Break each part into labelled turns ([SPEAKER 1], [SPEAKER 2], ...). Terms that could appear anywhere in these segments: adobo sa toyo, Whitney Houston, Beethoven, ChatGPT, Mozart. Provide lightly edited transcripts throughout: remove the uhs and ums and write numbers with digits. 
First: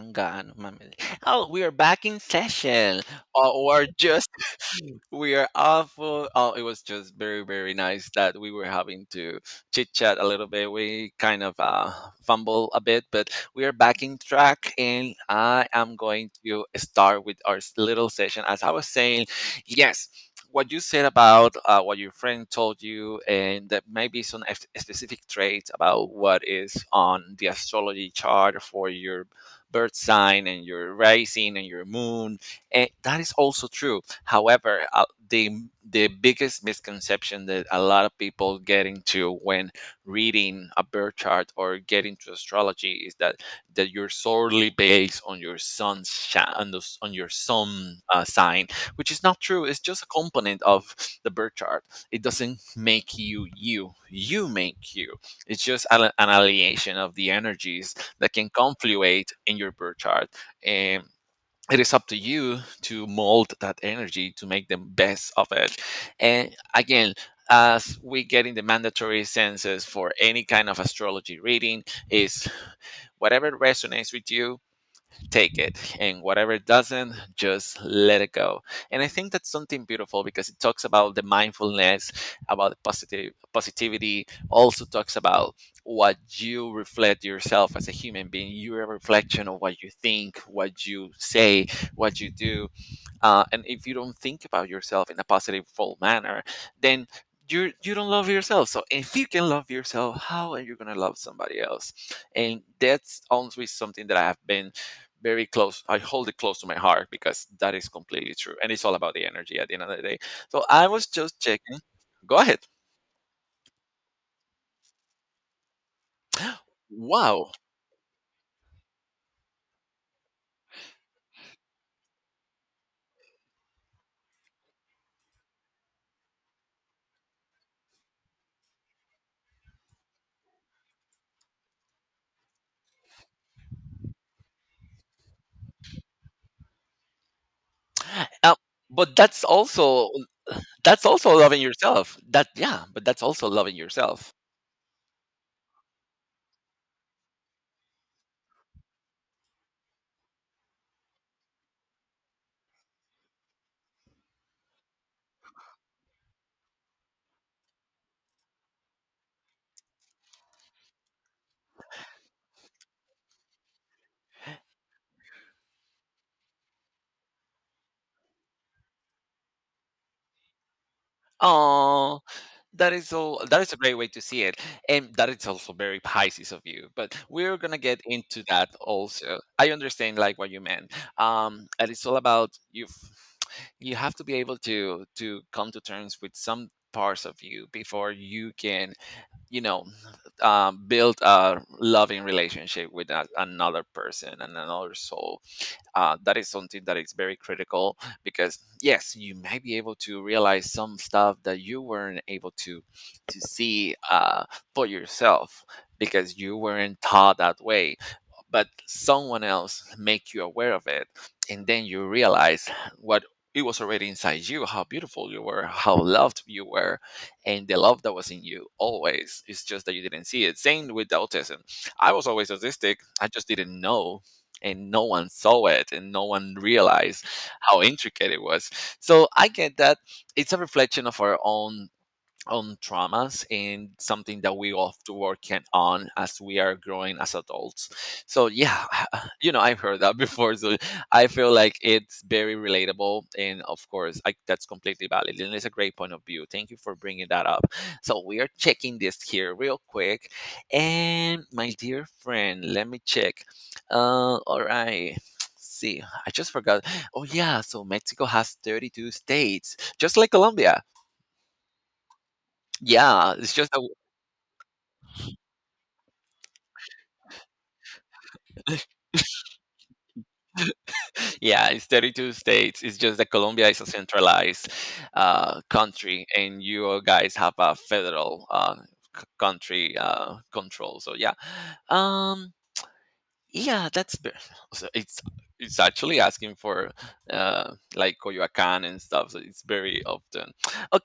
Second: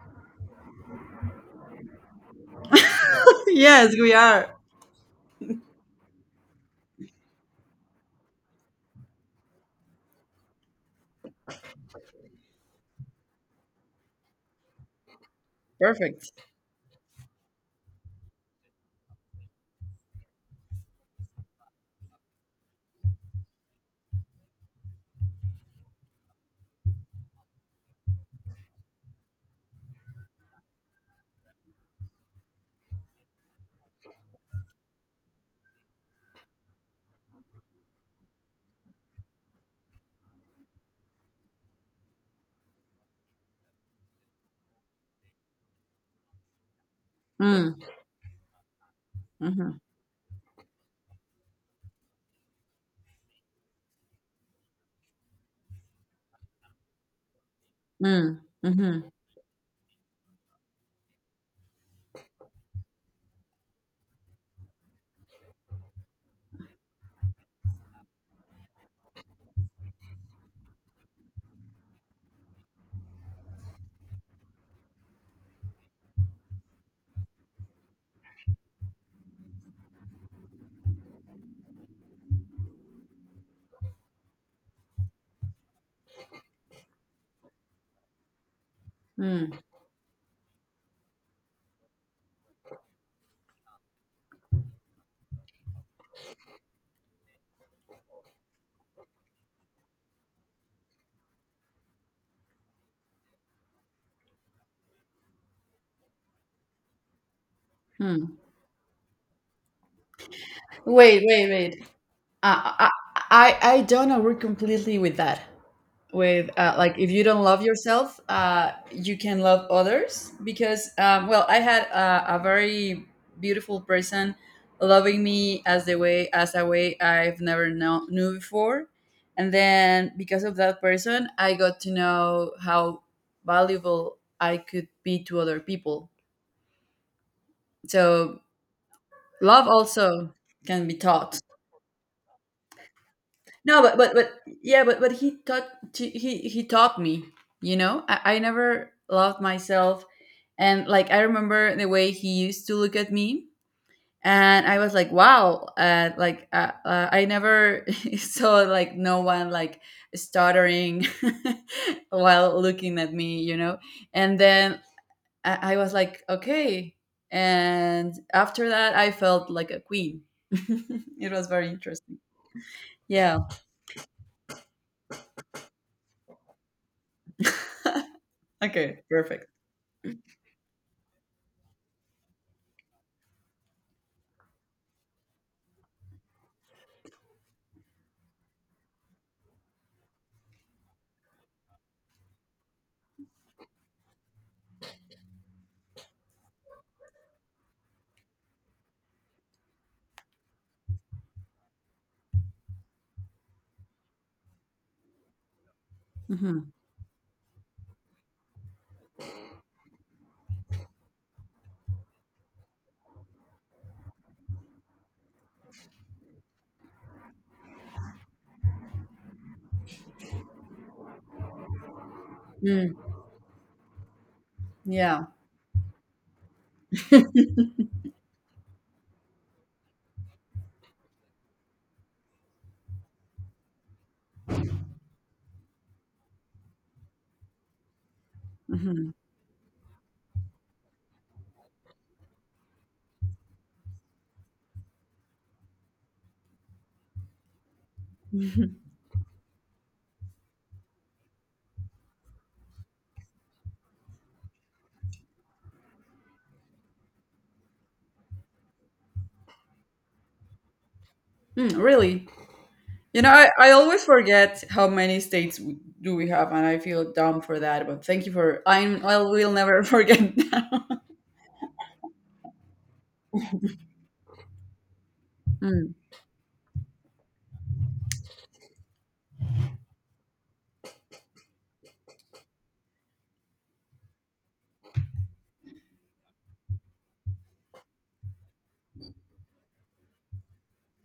[SPEAKER 1] Hanggaan, mamili. Oh, we are back in session. Oh, we're
[SPEAKER 2] Yes, we
[SPEAKER 1] just
[SPEAKER 2] are.
[SPEAKER 1] we are awful. Oh, it was just very, very nice that we were having to chit chat a little bit. We kind of fumble a bit, but we are back in track, and I am going
[SPEAKER 2] Perfect.
[SPEAKER 1] to start with our little session. As I was saying, yes. What you said about what your friend told you, and that maybe some specific traits about what is on the astrology chart for your birth sign and your rising and your moon, and that is also true. However, the the biggest misconception that a lot of people get into when reading a birth chart or getting into astrology is that you're solely based on your sun's sha on, the, s- on your
[SPEAKER 2] Mm,
[SPEAKER 1] sun sign, which is not true.
[SPEAKER 2] mhm,
[SPEAKER 1] It's just a component of the birth chart. It doesn't make you you. You make you. It's just an alienation of the energies that
[SPEAKER 2] mm,
[SPEAKER 1] can
[SPEAKER 2] mhm,
[SPEAKER 1] confluate in your birth chart. It is up to you to mold that energy to make the best of it. And again, as we get in the mandatory senses for any kind of astrology reading, is whatever resonates with you, take it, and whatever doesn't, just let it go. And I think that's something beautiful because it talks about the mindfulness, about the positive positivity, also talks about what you reflect yourself as a human being. You're a reflection
[SPEAKER 2] mm,
[SPEAKER 1] of what you think, what you say, what you do. And if you don't think about yourself in a positive full manner, then you don't love yourself. So if you can love yourself, how are you going to love somebody else? And that's honestly something that I have been very close. I hold it close to my heart because that is completely
[SPEAKER 2] mm.
[SPEAKER 1] true, and it's all about the energy at the end of the day. So I was
[SPEAKER 2] Wait,
[SPEAKER 1] just
[SPEAKER 2] wait,
[SPEAKER 1] checking.
[SPEAKER 2] wait.
[SPEAKER 1] Go ahead.
[SPEAKER 2] I, I don't agree completely with that, with, like, if you don't
[SPEAKER 1] Wow.
[SPEAKER 2] love yourself, you can love others, because, well, I had a very beautiful person loving me as a way I've never knew before, and then, because of that person, I got to know how valuable I could be to other people. So
[SPEAKER 1] uh, but
[SPEAKER 2] love also can be
[SPEAKER 1] that's also
[SPEAKER 2] taught.
[SPEAKER 1] loving yourself that yeah, but that's also loving
[SPEAKER 2] No, but,
[SPEAKER 1] yourself.
[SPEAKER 2] yeah, but he taught me. You know, I never loved myself, and like I remember the way he used to look at me, and I was like, wow, like I never saw like no one like stuttering while looking at me, and then I was like, okay, and after that I felt like a queen. It was very interesting.
[SPEAKER 1] Oh, that is
[SPEAKER 2] Yeah.
[SPEAKER 1] all. That is a great way to see it, and that is also very Pisces of you. But we're gonna get into that
[SPEAKER 2] Okay.
[SPEAKER 1] also.
[SPEAKER 2] Perfect.
[SPEAKER 1] I understand like what you meant, and it's all about you. You have to be able to come to terms with some parts of you before you can, you know, build a loving relationship with a, another person and another soul. That is something that is very critical because yes, you may be able to realize some stuff that you weren't able to see for yourself because you
[SPEAKER 2] Mhm.
[SPEAKER 1] weren't taught that way, but someone else make you aware of it, and then you realize what it was already inside you, how beautiful you were, how loved you were, and the love that was in you always. It's just that you didn't see it. Same with the autism, I was always
[SPEAKER 2] Mm,
[SPEAKER 1] autistic, I just didn't know, and no
[SPEAKER 2] yeah.
[SPEAKER 1] one saw it, and no one realized how intricate it was. So I get that. It's a reflection of our own on traumas and something that we all have to work on as we are growing as adults. So yeah,
[SPEAKER 2] Mhm.
[SPEAKER 1] you know I've heard that before, so I feel like it's very relatable, and of course I, that's completely valid, and it's a great point of view. Thank you for bringing that up. So we are
[SPEAKER 2] Mhm.
[SPEAKER 1] checking this here real quick, and my dear friend, let me check. All right. See, I just forgot. Oh yeah, so Mexico has 32 states, just like Colombia.
[SPEAKER 2] Mm, really? You know,
[SPEAKER 1] Yeah,
[SPEAKER 2] I,
[SPEAKER 1] it's
[SPEAKER 2] I
[SPEAKER 1] just that
[SPEAKER 2] always forget how many states do we have, and I feel dumb for that. But thank you for I will never forget that.
[SPEAKER 1] yeah, it's 32 states. It's just that Colombia is a centralized
[SPEAKER 2] Mm,
[SPEAKER 1] country, and you guys have a federal country control. So yeah, um, yeah, that's so it's actually asking for like Coyoacan and stuff. So it's very often.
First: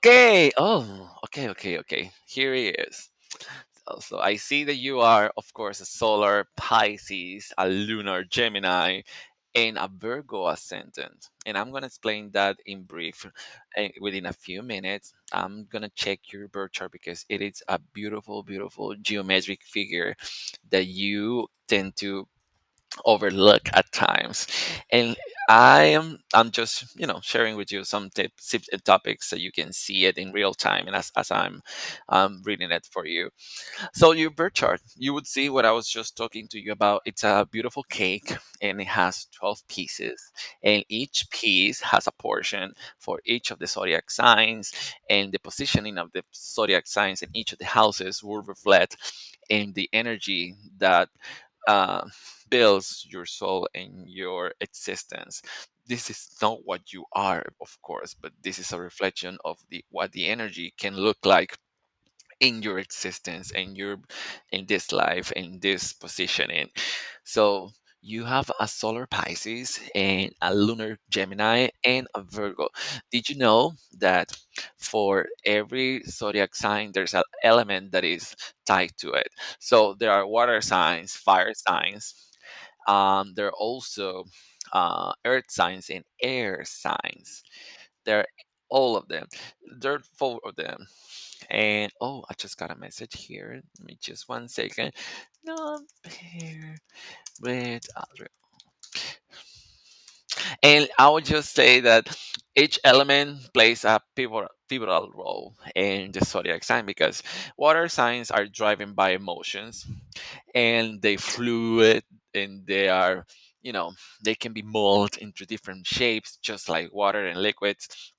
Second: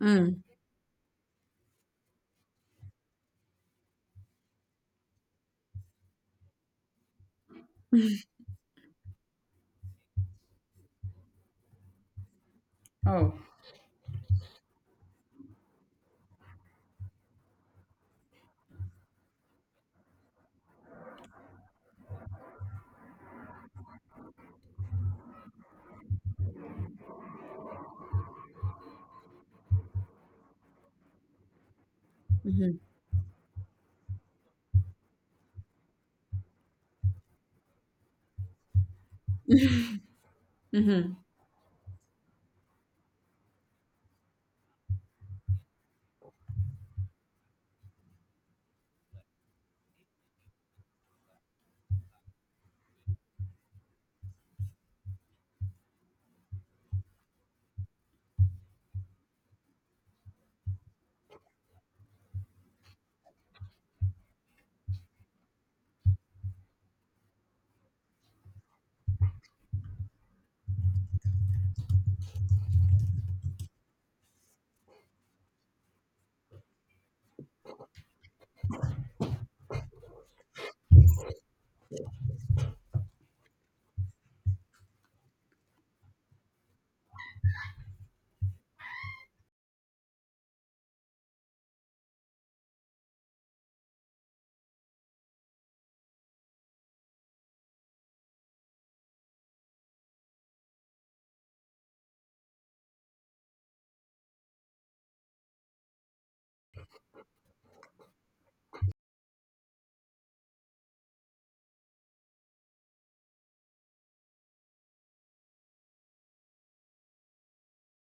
[SPEAKER 2] mm.
[SPEAKER 1] Oh, okay, okay, okay. Here he is. Oh, so I see that you are, of course, a solar Pisces, a lunar Gemini, and a Virgo ascendant. And I'm going to explain that in brief,
[SPEAKER 2] Oh.
[SPEAKER 1] within a few minutes. I'm going to check your birth chart because it is a beautiful, beautiful geometric figure that you tend to overlook at times. And I'm just, you know, sharing with you some tips and topics so you can see it in real time and as I'm reading
[SPEAKER 2] Hmm,
[SPEAKER 1] it for you. So your birth chart, you would see what I was just talking to you about. It's a beautiful cake, and it has 12 pieces, and
[SPEAKER 2] hmm.
[SPEAKER 1] each piece has a portion for each of the zodiac signs, and the positioning of the zodiac signs in each of the houses will reflect in the energy that uh, builds your soul and your existence. This is not what you are, of course, but this is a reflection of the what the energy can look like in your existence and your in this life, in this positioning. So you have a solar Pisces and a lunar Gemini and a Virgo. Did you know that for every zodiac sign there's an element that is tied to it? So there are water signs, fire signs, there are also earth signs and air signs. There are all of them, there are four of them. And oh, I just got a message here. Let me just one second. Not here with other. And I would just say that each element plays a pivotal, pivotal role in the zodiac sign because water signs are driven by emotions, and they fluid, and they are, you know, they can be molded into different shapes, just like water and liquids.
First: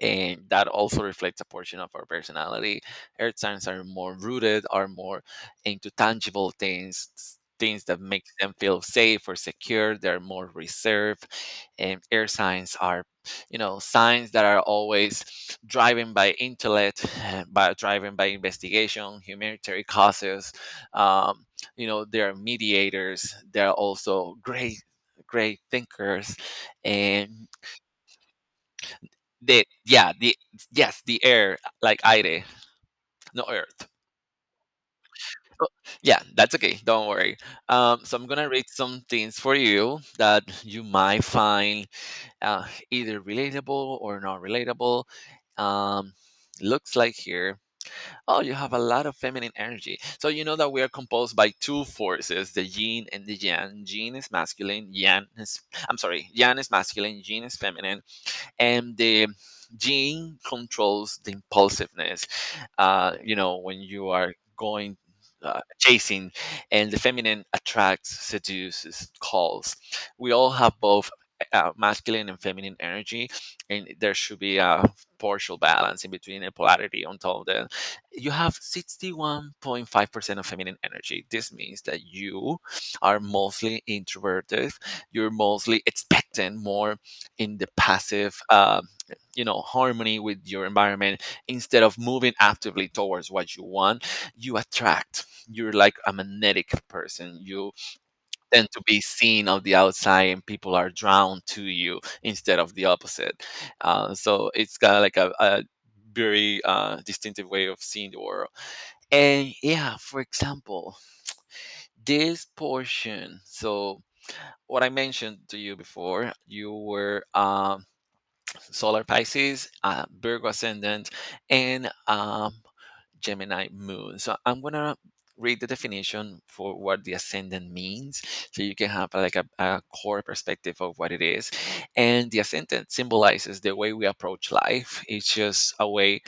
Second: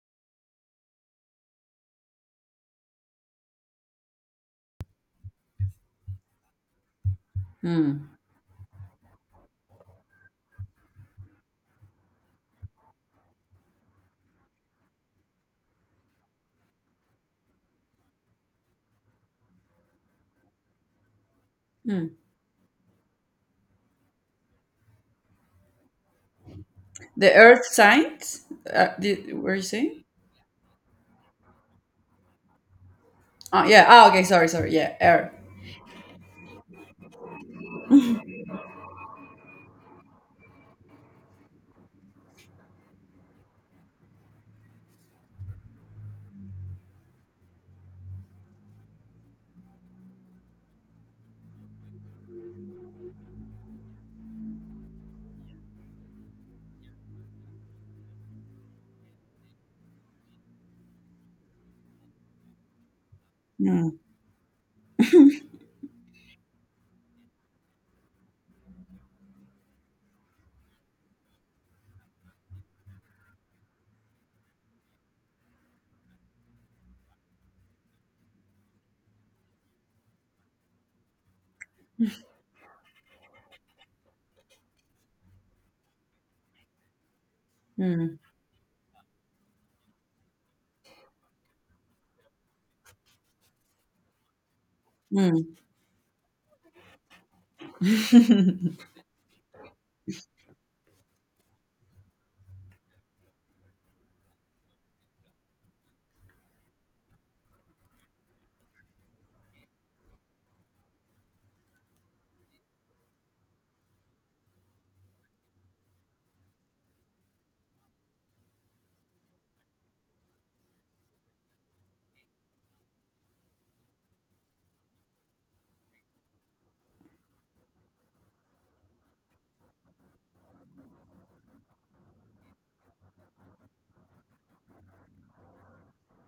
[SPEAKER 1] And that also reflects a portion of our personality. Earth signs are more rooted, are more into tangible things, things that
[SPEAKER 2] Mm,
[SPEAKER 1] make them feel safe or secure. They're more reserved, and air signs are, you know, signs that are always driven by intellect, by driven by investigation, humanitarian causes. Um, you know,
[SPEAKER 2] mm.
[SPEAKER 1] they are mediators. They're also great, great thinkers, and
[SPEAKER 2] The Earth signs. Were you
[SPEAKER 1] the
[SPEAKER 2] saying?
[SPEAKER 1] yeah, the yes, the air, like aire, no
[SPEAKER 2] Oh yeah.
[SPEAKER 1] earth.
[SPEAKER 2] Oh okay. Sorry. Sorry. Yeah. Earth.
[SPEAKER 1] Oh, yeah, that's okay. Don't worry. So I'm gonna read some things for you that you might find uh, either relatable or not relatable. Um, Looks like here. Oh, you have a lot of feminine energy. So you know that we are composed by two forces, the yin and the yang. Yin is masculine, yang is I'm sorry, yang is masculine, yin is feminine, and the gene controls the impulsiveness. You know, when
[SPEAKER 2] Mm.
[SPEAKER 1] you are going chasing. And the feminine attracts, seduces, calls. We all have both masculine and feminine energy, and there should be a partial balance in between, a polarity. On top of that, you have 61.5% of feminine energy. This means that you are mostly introverted, you're mostly expectant, more in the
[SPEAKER 2] Mm.
[SPEAKER 1] passive you know, harmony with your environment instead of moving actively towards what you want. You attract,
[SPEAKER 2] Mm.
[SPEAKER 1] you're like a magnetic person, you tend to be seen of the outside, and people are drawn to you instead of the opposite. So it's got like a very distinctive way of seeing the world. And yeah, for example, this portion. So what I mentioned to you before, you were solar Pisces, Virgo ascendant, and Gemini moon. So I'm gonna read the definition for what the ascendant means, so you can have like a core perspective of what it is. And the ascendant symbolizes the way we approach life. It's just a way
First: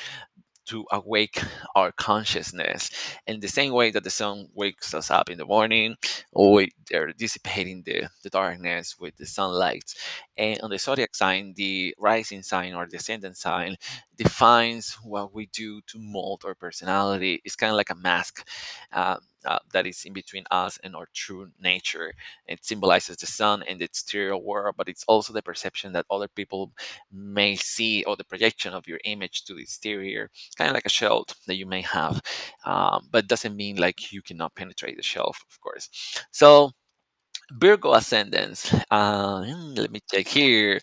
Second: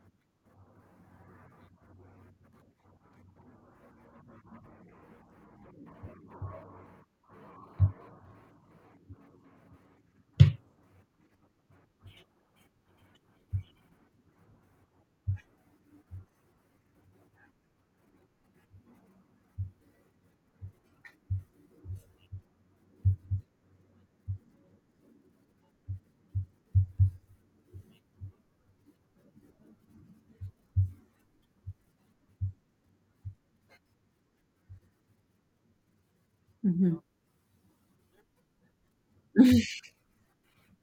[SPEAKER 1] to awake our consciousness, in the same way that the sun wakes us up in the morning, or they're dissipating the darkness with the sunlight. And on the zodiac sign, the rising sign or descendant sign defines what we do to mold our personality. It's kind of like a mask uh, that is in between us and our true nature. It symbolizes the sun and the exterior world, but it's also the perception that other people may see, or the projection of your image to the exterior. It's kind of like a shield that you may have, but doesn't mean like you cannot penetrate the shelf, of course. So
[SPEAKER 2] Mhm.
[SPEAKER 1] Virgo ascendants, hmm, let me check here.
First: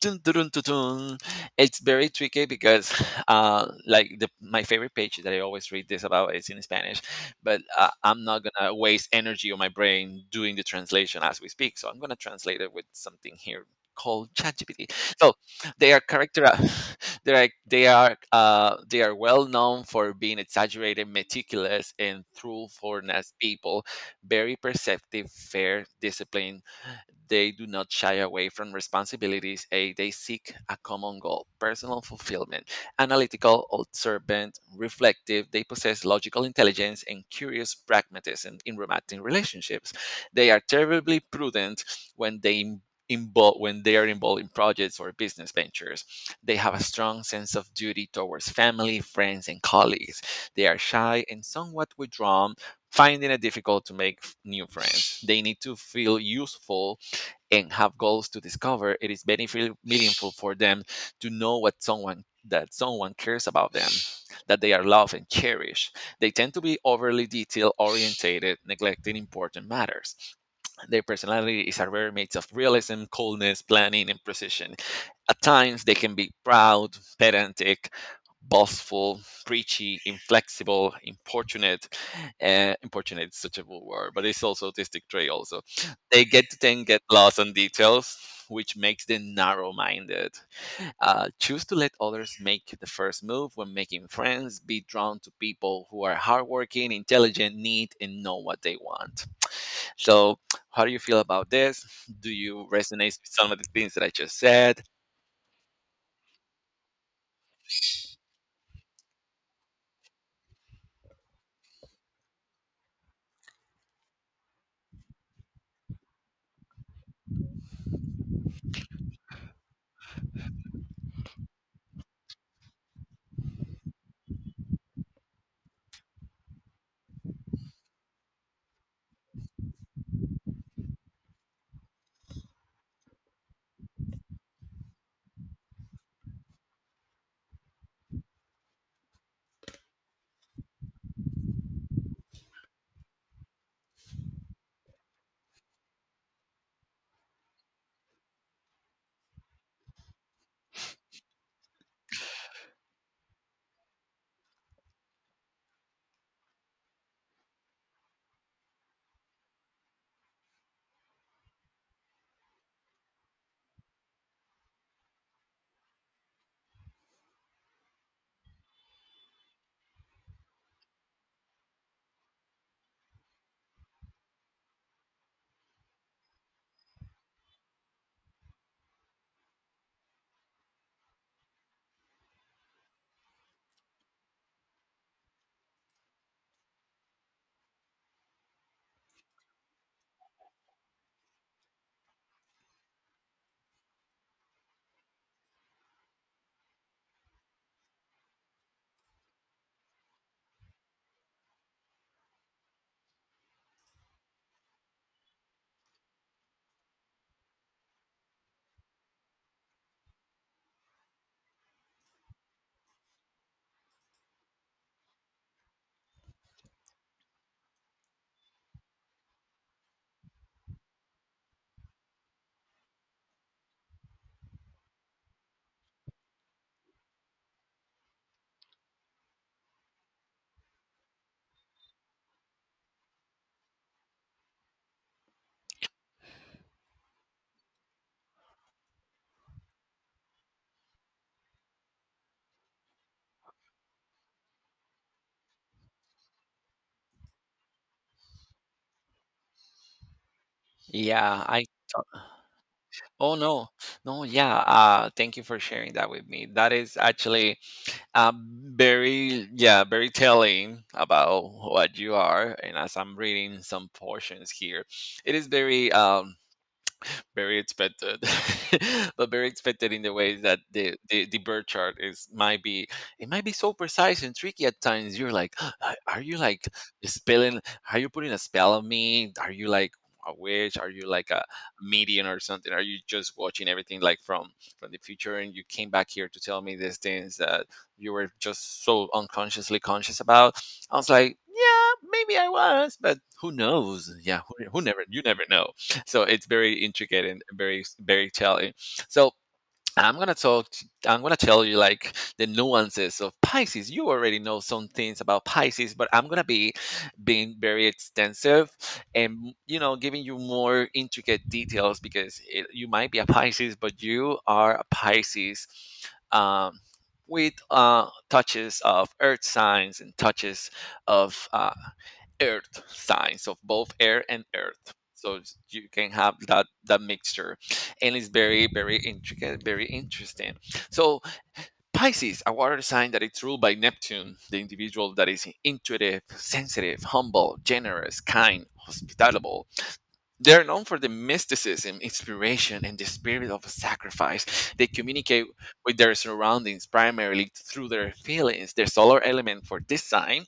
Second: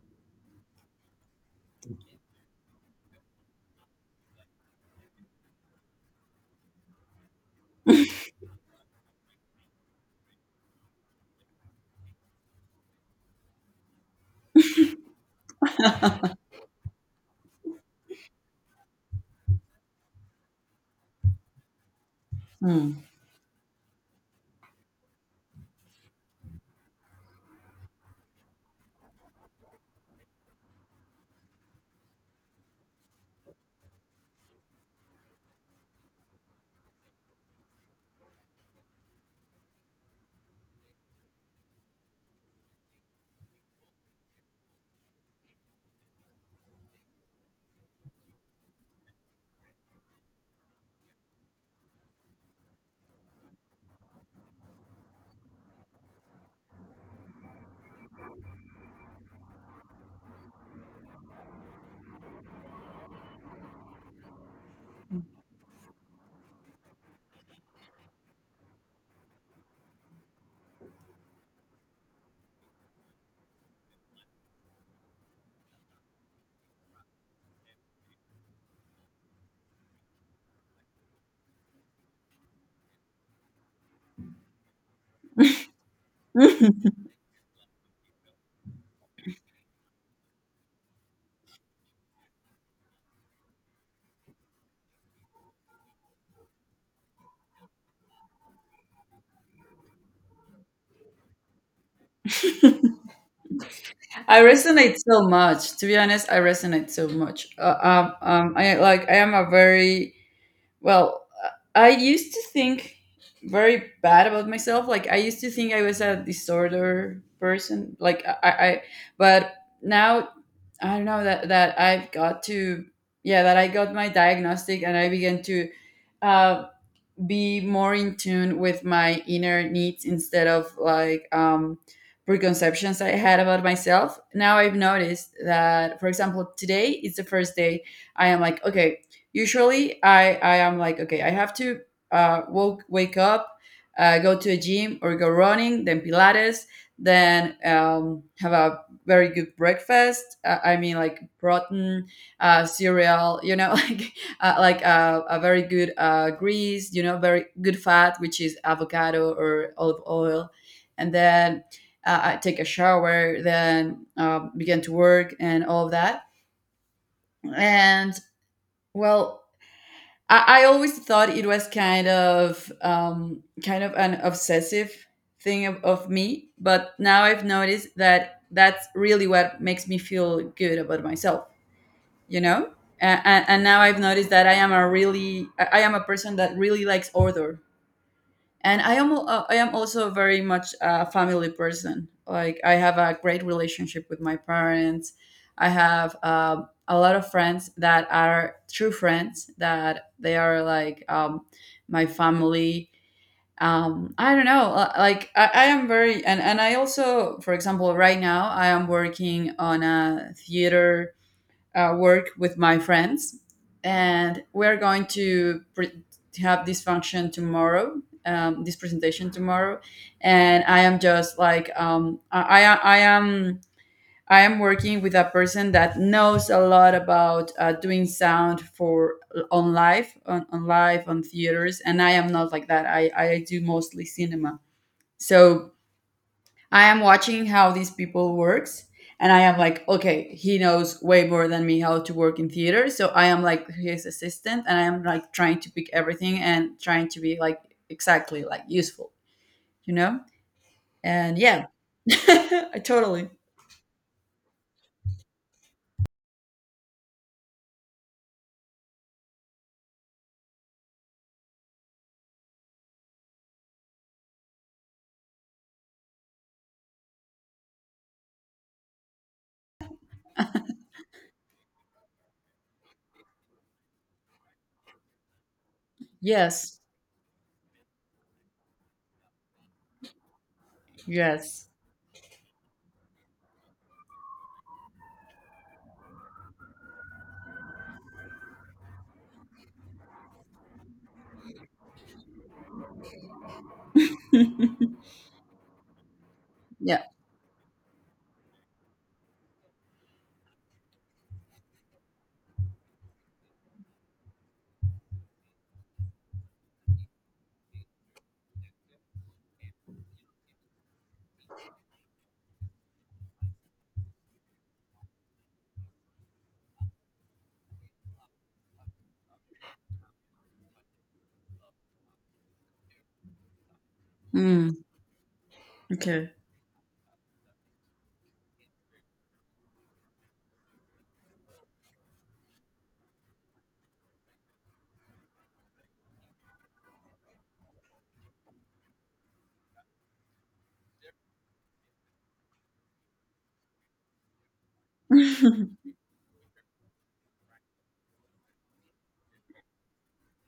[SPEAKER 1] Dun, dun, dun, dun, dun. It's very tricky because, like my favorite page that I always read this about is in Spanish, but I'm not gonna waste energy on my brain doing the translation as we speak. So I'm gonna translate it with something here called ChatGPT. So they are character, they are well known for being exaggerated, meticulous, and
[SPEAKER 2] Mm.
[SPEAKER 1] truthfulness people, very perceptive, fair, disciplined, they do not shy away from responsibilities. A, they seek a common goal, personal fulfillment. Analytical, observant, reflective, they possess logical intelligence and curious pragmatism in romantic relationships. They are terribly prudent when they im- involve when they are involved in projects or business ventures. They have a strong sense of duty towards family, friends, and colleagues. They are shy and somewhat withdrawn, finding it difficult to make new friends. They need to feel useful and have goals to discover. It is beneficial, meaningful for them to know what someone that someone cares about them, that they are loved and cherished. They tend to be overly detail orientated, neglecting important matters. Their personality is a rare mix of realism, coldness, planning, and precision. At times, they can be proud, pedantic, boastful, preachy, inflexible, importunate. Importunate is such a bull word, but it's also autistic trait. Also, they get to then get lost on details, which makes them narrow-minded. Choose to let others make the first move when making friends. Be drawn to people who are hardworking, intelligent, neat, and know what they want. So, how do you feel about this? Do you resonate with some of the things that I just
[SPEAKER 2] I
[SPEAKER 1] said?
[SPEAKER 2] resonate so much. To be honest, I resonate so much. I like. I am a very, well. I used to think very bad about myself. Like I used to think I was a disorder person. Like I, but now I don't know that I've got to. Yeah, that I got my diagnostic and I began to uh, be more in tune with my inner needs instead of like preconceptions I had about myself. Now I've noticed that, for example, today is the first day I am like, okay. Usually I am like, okay, I have to wake up, go to a gym or go running, then Pilates, then have a very good breakfast. I mean, like protein, cereal, like like a very good grease, very good fat, which is avocado or olive oil. And then I take a shower, then begin to work and all of that. And, well, I always thought it was kind of an obsessive thing of me, but now I've noticed that that's really what makes me feel good about myself you know and now I've noticed that I am a person that really likes order, and I am also very much a family person. Like I have a great relationship with my parents. I have a lot of friends that are true friends, that they are like my family. um, I don't know, like, I am very, and I also, for example, right now I am working on a theater work with my friends, and we're going to have this function tomorrow. This presentation tomorrow, and I am just like, I am working with a person that knows a lot about doing sound for, on live on theaters, and I am not like that. I do mostly cinema, so I am watching how these people works, and I am like, okay, he knows way more than me how to work in theater. So I am like his assistant, and I am like trying to pick everything and trying to be like exactly, like, useful, you know? And
[SPEAKER 1] Yeah, I
[SPEAKER 2] yeah. I totally.
[SPEAKER 1] oh no. No, yeah. Thank you for sharing that with me. That is actually very, yeah, very telling about what you are. And as I'm reading some portions here, it is very very expected, but very expected in the way that the birth chart is might be it might be so precise and tricky at times. You're like, Are you like
[SPEAKER 2] Yes.
[SPEAKER 1] spelling? Are you putting a spell on me? Are you like a witch? Are you like a
[SPEAKER 2] Yes.
[SPEAKER 1] medium or something? Are you just watching everything like from the future and you came back here to tell me these things that you were just so unconsciously conscious about?" I was like, yeah, maybe I was, but who knows? Yeah, who never, you never know. So it's very
[SPEAKER 2] Yeah.
[SPEAKER 1] intricate and very telling. So I'm gonna tell you like the nuances of Pisces. You already know some things about Pisces, but I'm gonna be being very extensive and, you know, giving you more intricate details because it, you might be a Pisces but you are a Pisces, um, with touches of earth signs and touches of earth signs of both air and
[SPEAKER 2] Mm,
[SPEAKER 1] earth. So you can
[SPEAKER 2] okay.
[SPEAKER 1] have that mixture, and it's very intricate, very interesting. So Pisces, a water sign that it's ruled by Neptune. The individual that is intuitive, sensitive, humble, generous, kind, hospitable, they're known for the mysticism, inspiration, and the spirit of sacrifice. They communicate
[SPEAKER 2] mm,
[SPEAKER 1] with their surroundings primarily through their feelings. Their solar element for this sign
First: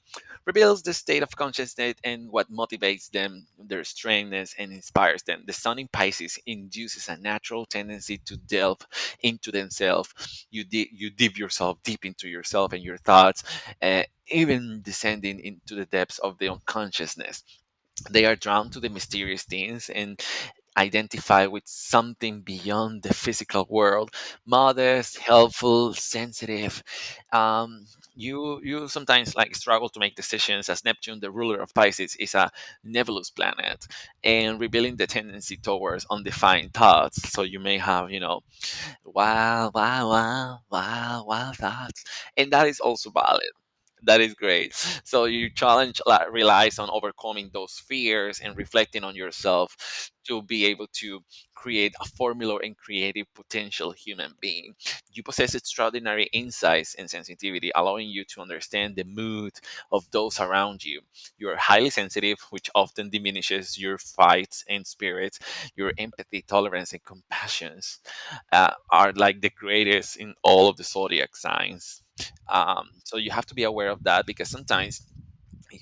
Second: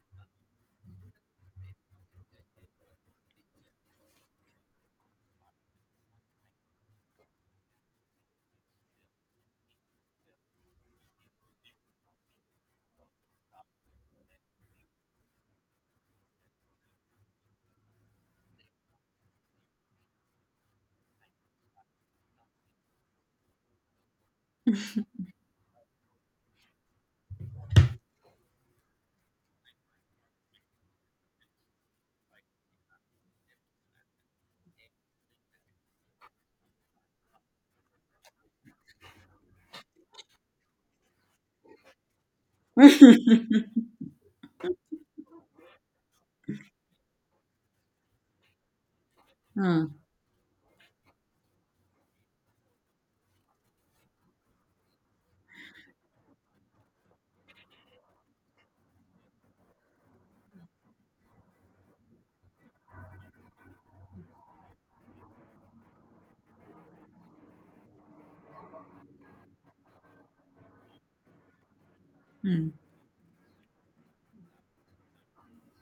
[SPEAKER 1] reveals the state of consciousness and what motivates them, their strangeness, and inspires them. The sun in Pisces induces a natural tendency to delve into themselves. You dive yourself deep into yourself and your thoughts, uh, even descending into the depths of the unconsciousness. They are drawn to the mysterious things and identify with something beyond the physical world. Modest, helpful, sensitive, um, you sometimes like struggle to make decisions, as Neptune, the ruler of Pisces, is a nebulous planet, and revealing the tendency towards undefined thoughts. So you may have, you know, wow, wow, wow, wow, wow thoughts, and that is also valid. That is great. So your challenge relies on overcoming those fears and reflecting on
[SPEAKER 2] mm,
[SPEAKER 1] yourself, to be able to create a formula and creative potential human being. You possess extraordinary insights and sensitivity, allowing you to understand the mood of those around you. You are highly sensitive, which often diminishes your fights and spirits. Your empathy, tolerance, and compassion, are like the greatest in all of the zodiac signs.
[SPEAKER 2] mm,
[SPEAKER 1] So you have to be aware of that, because sometimes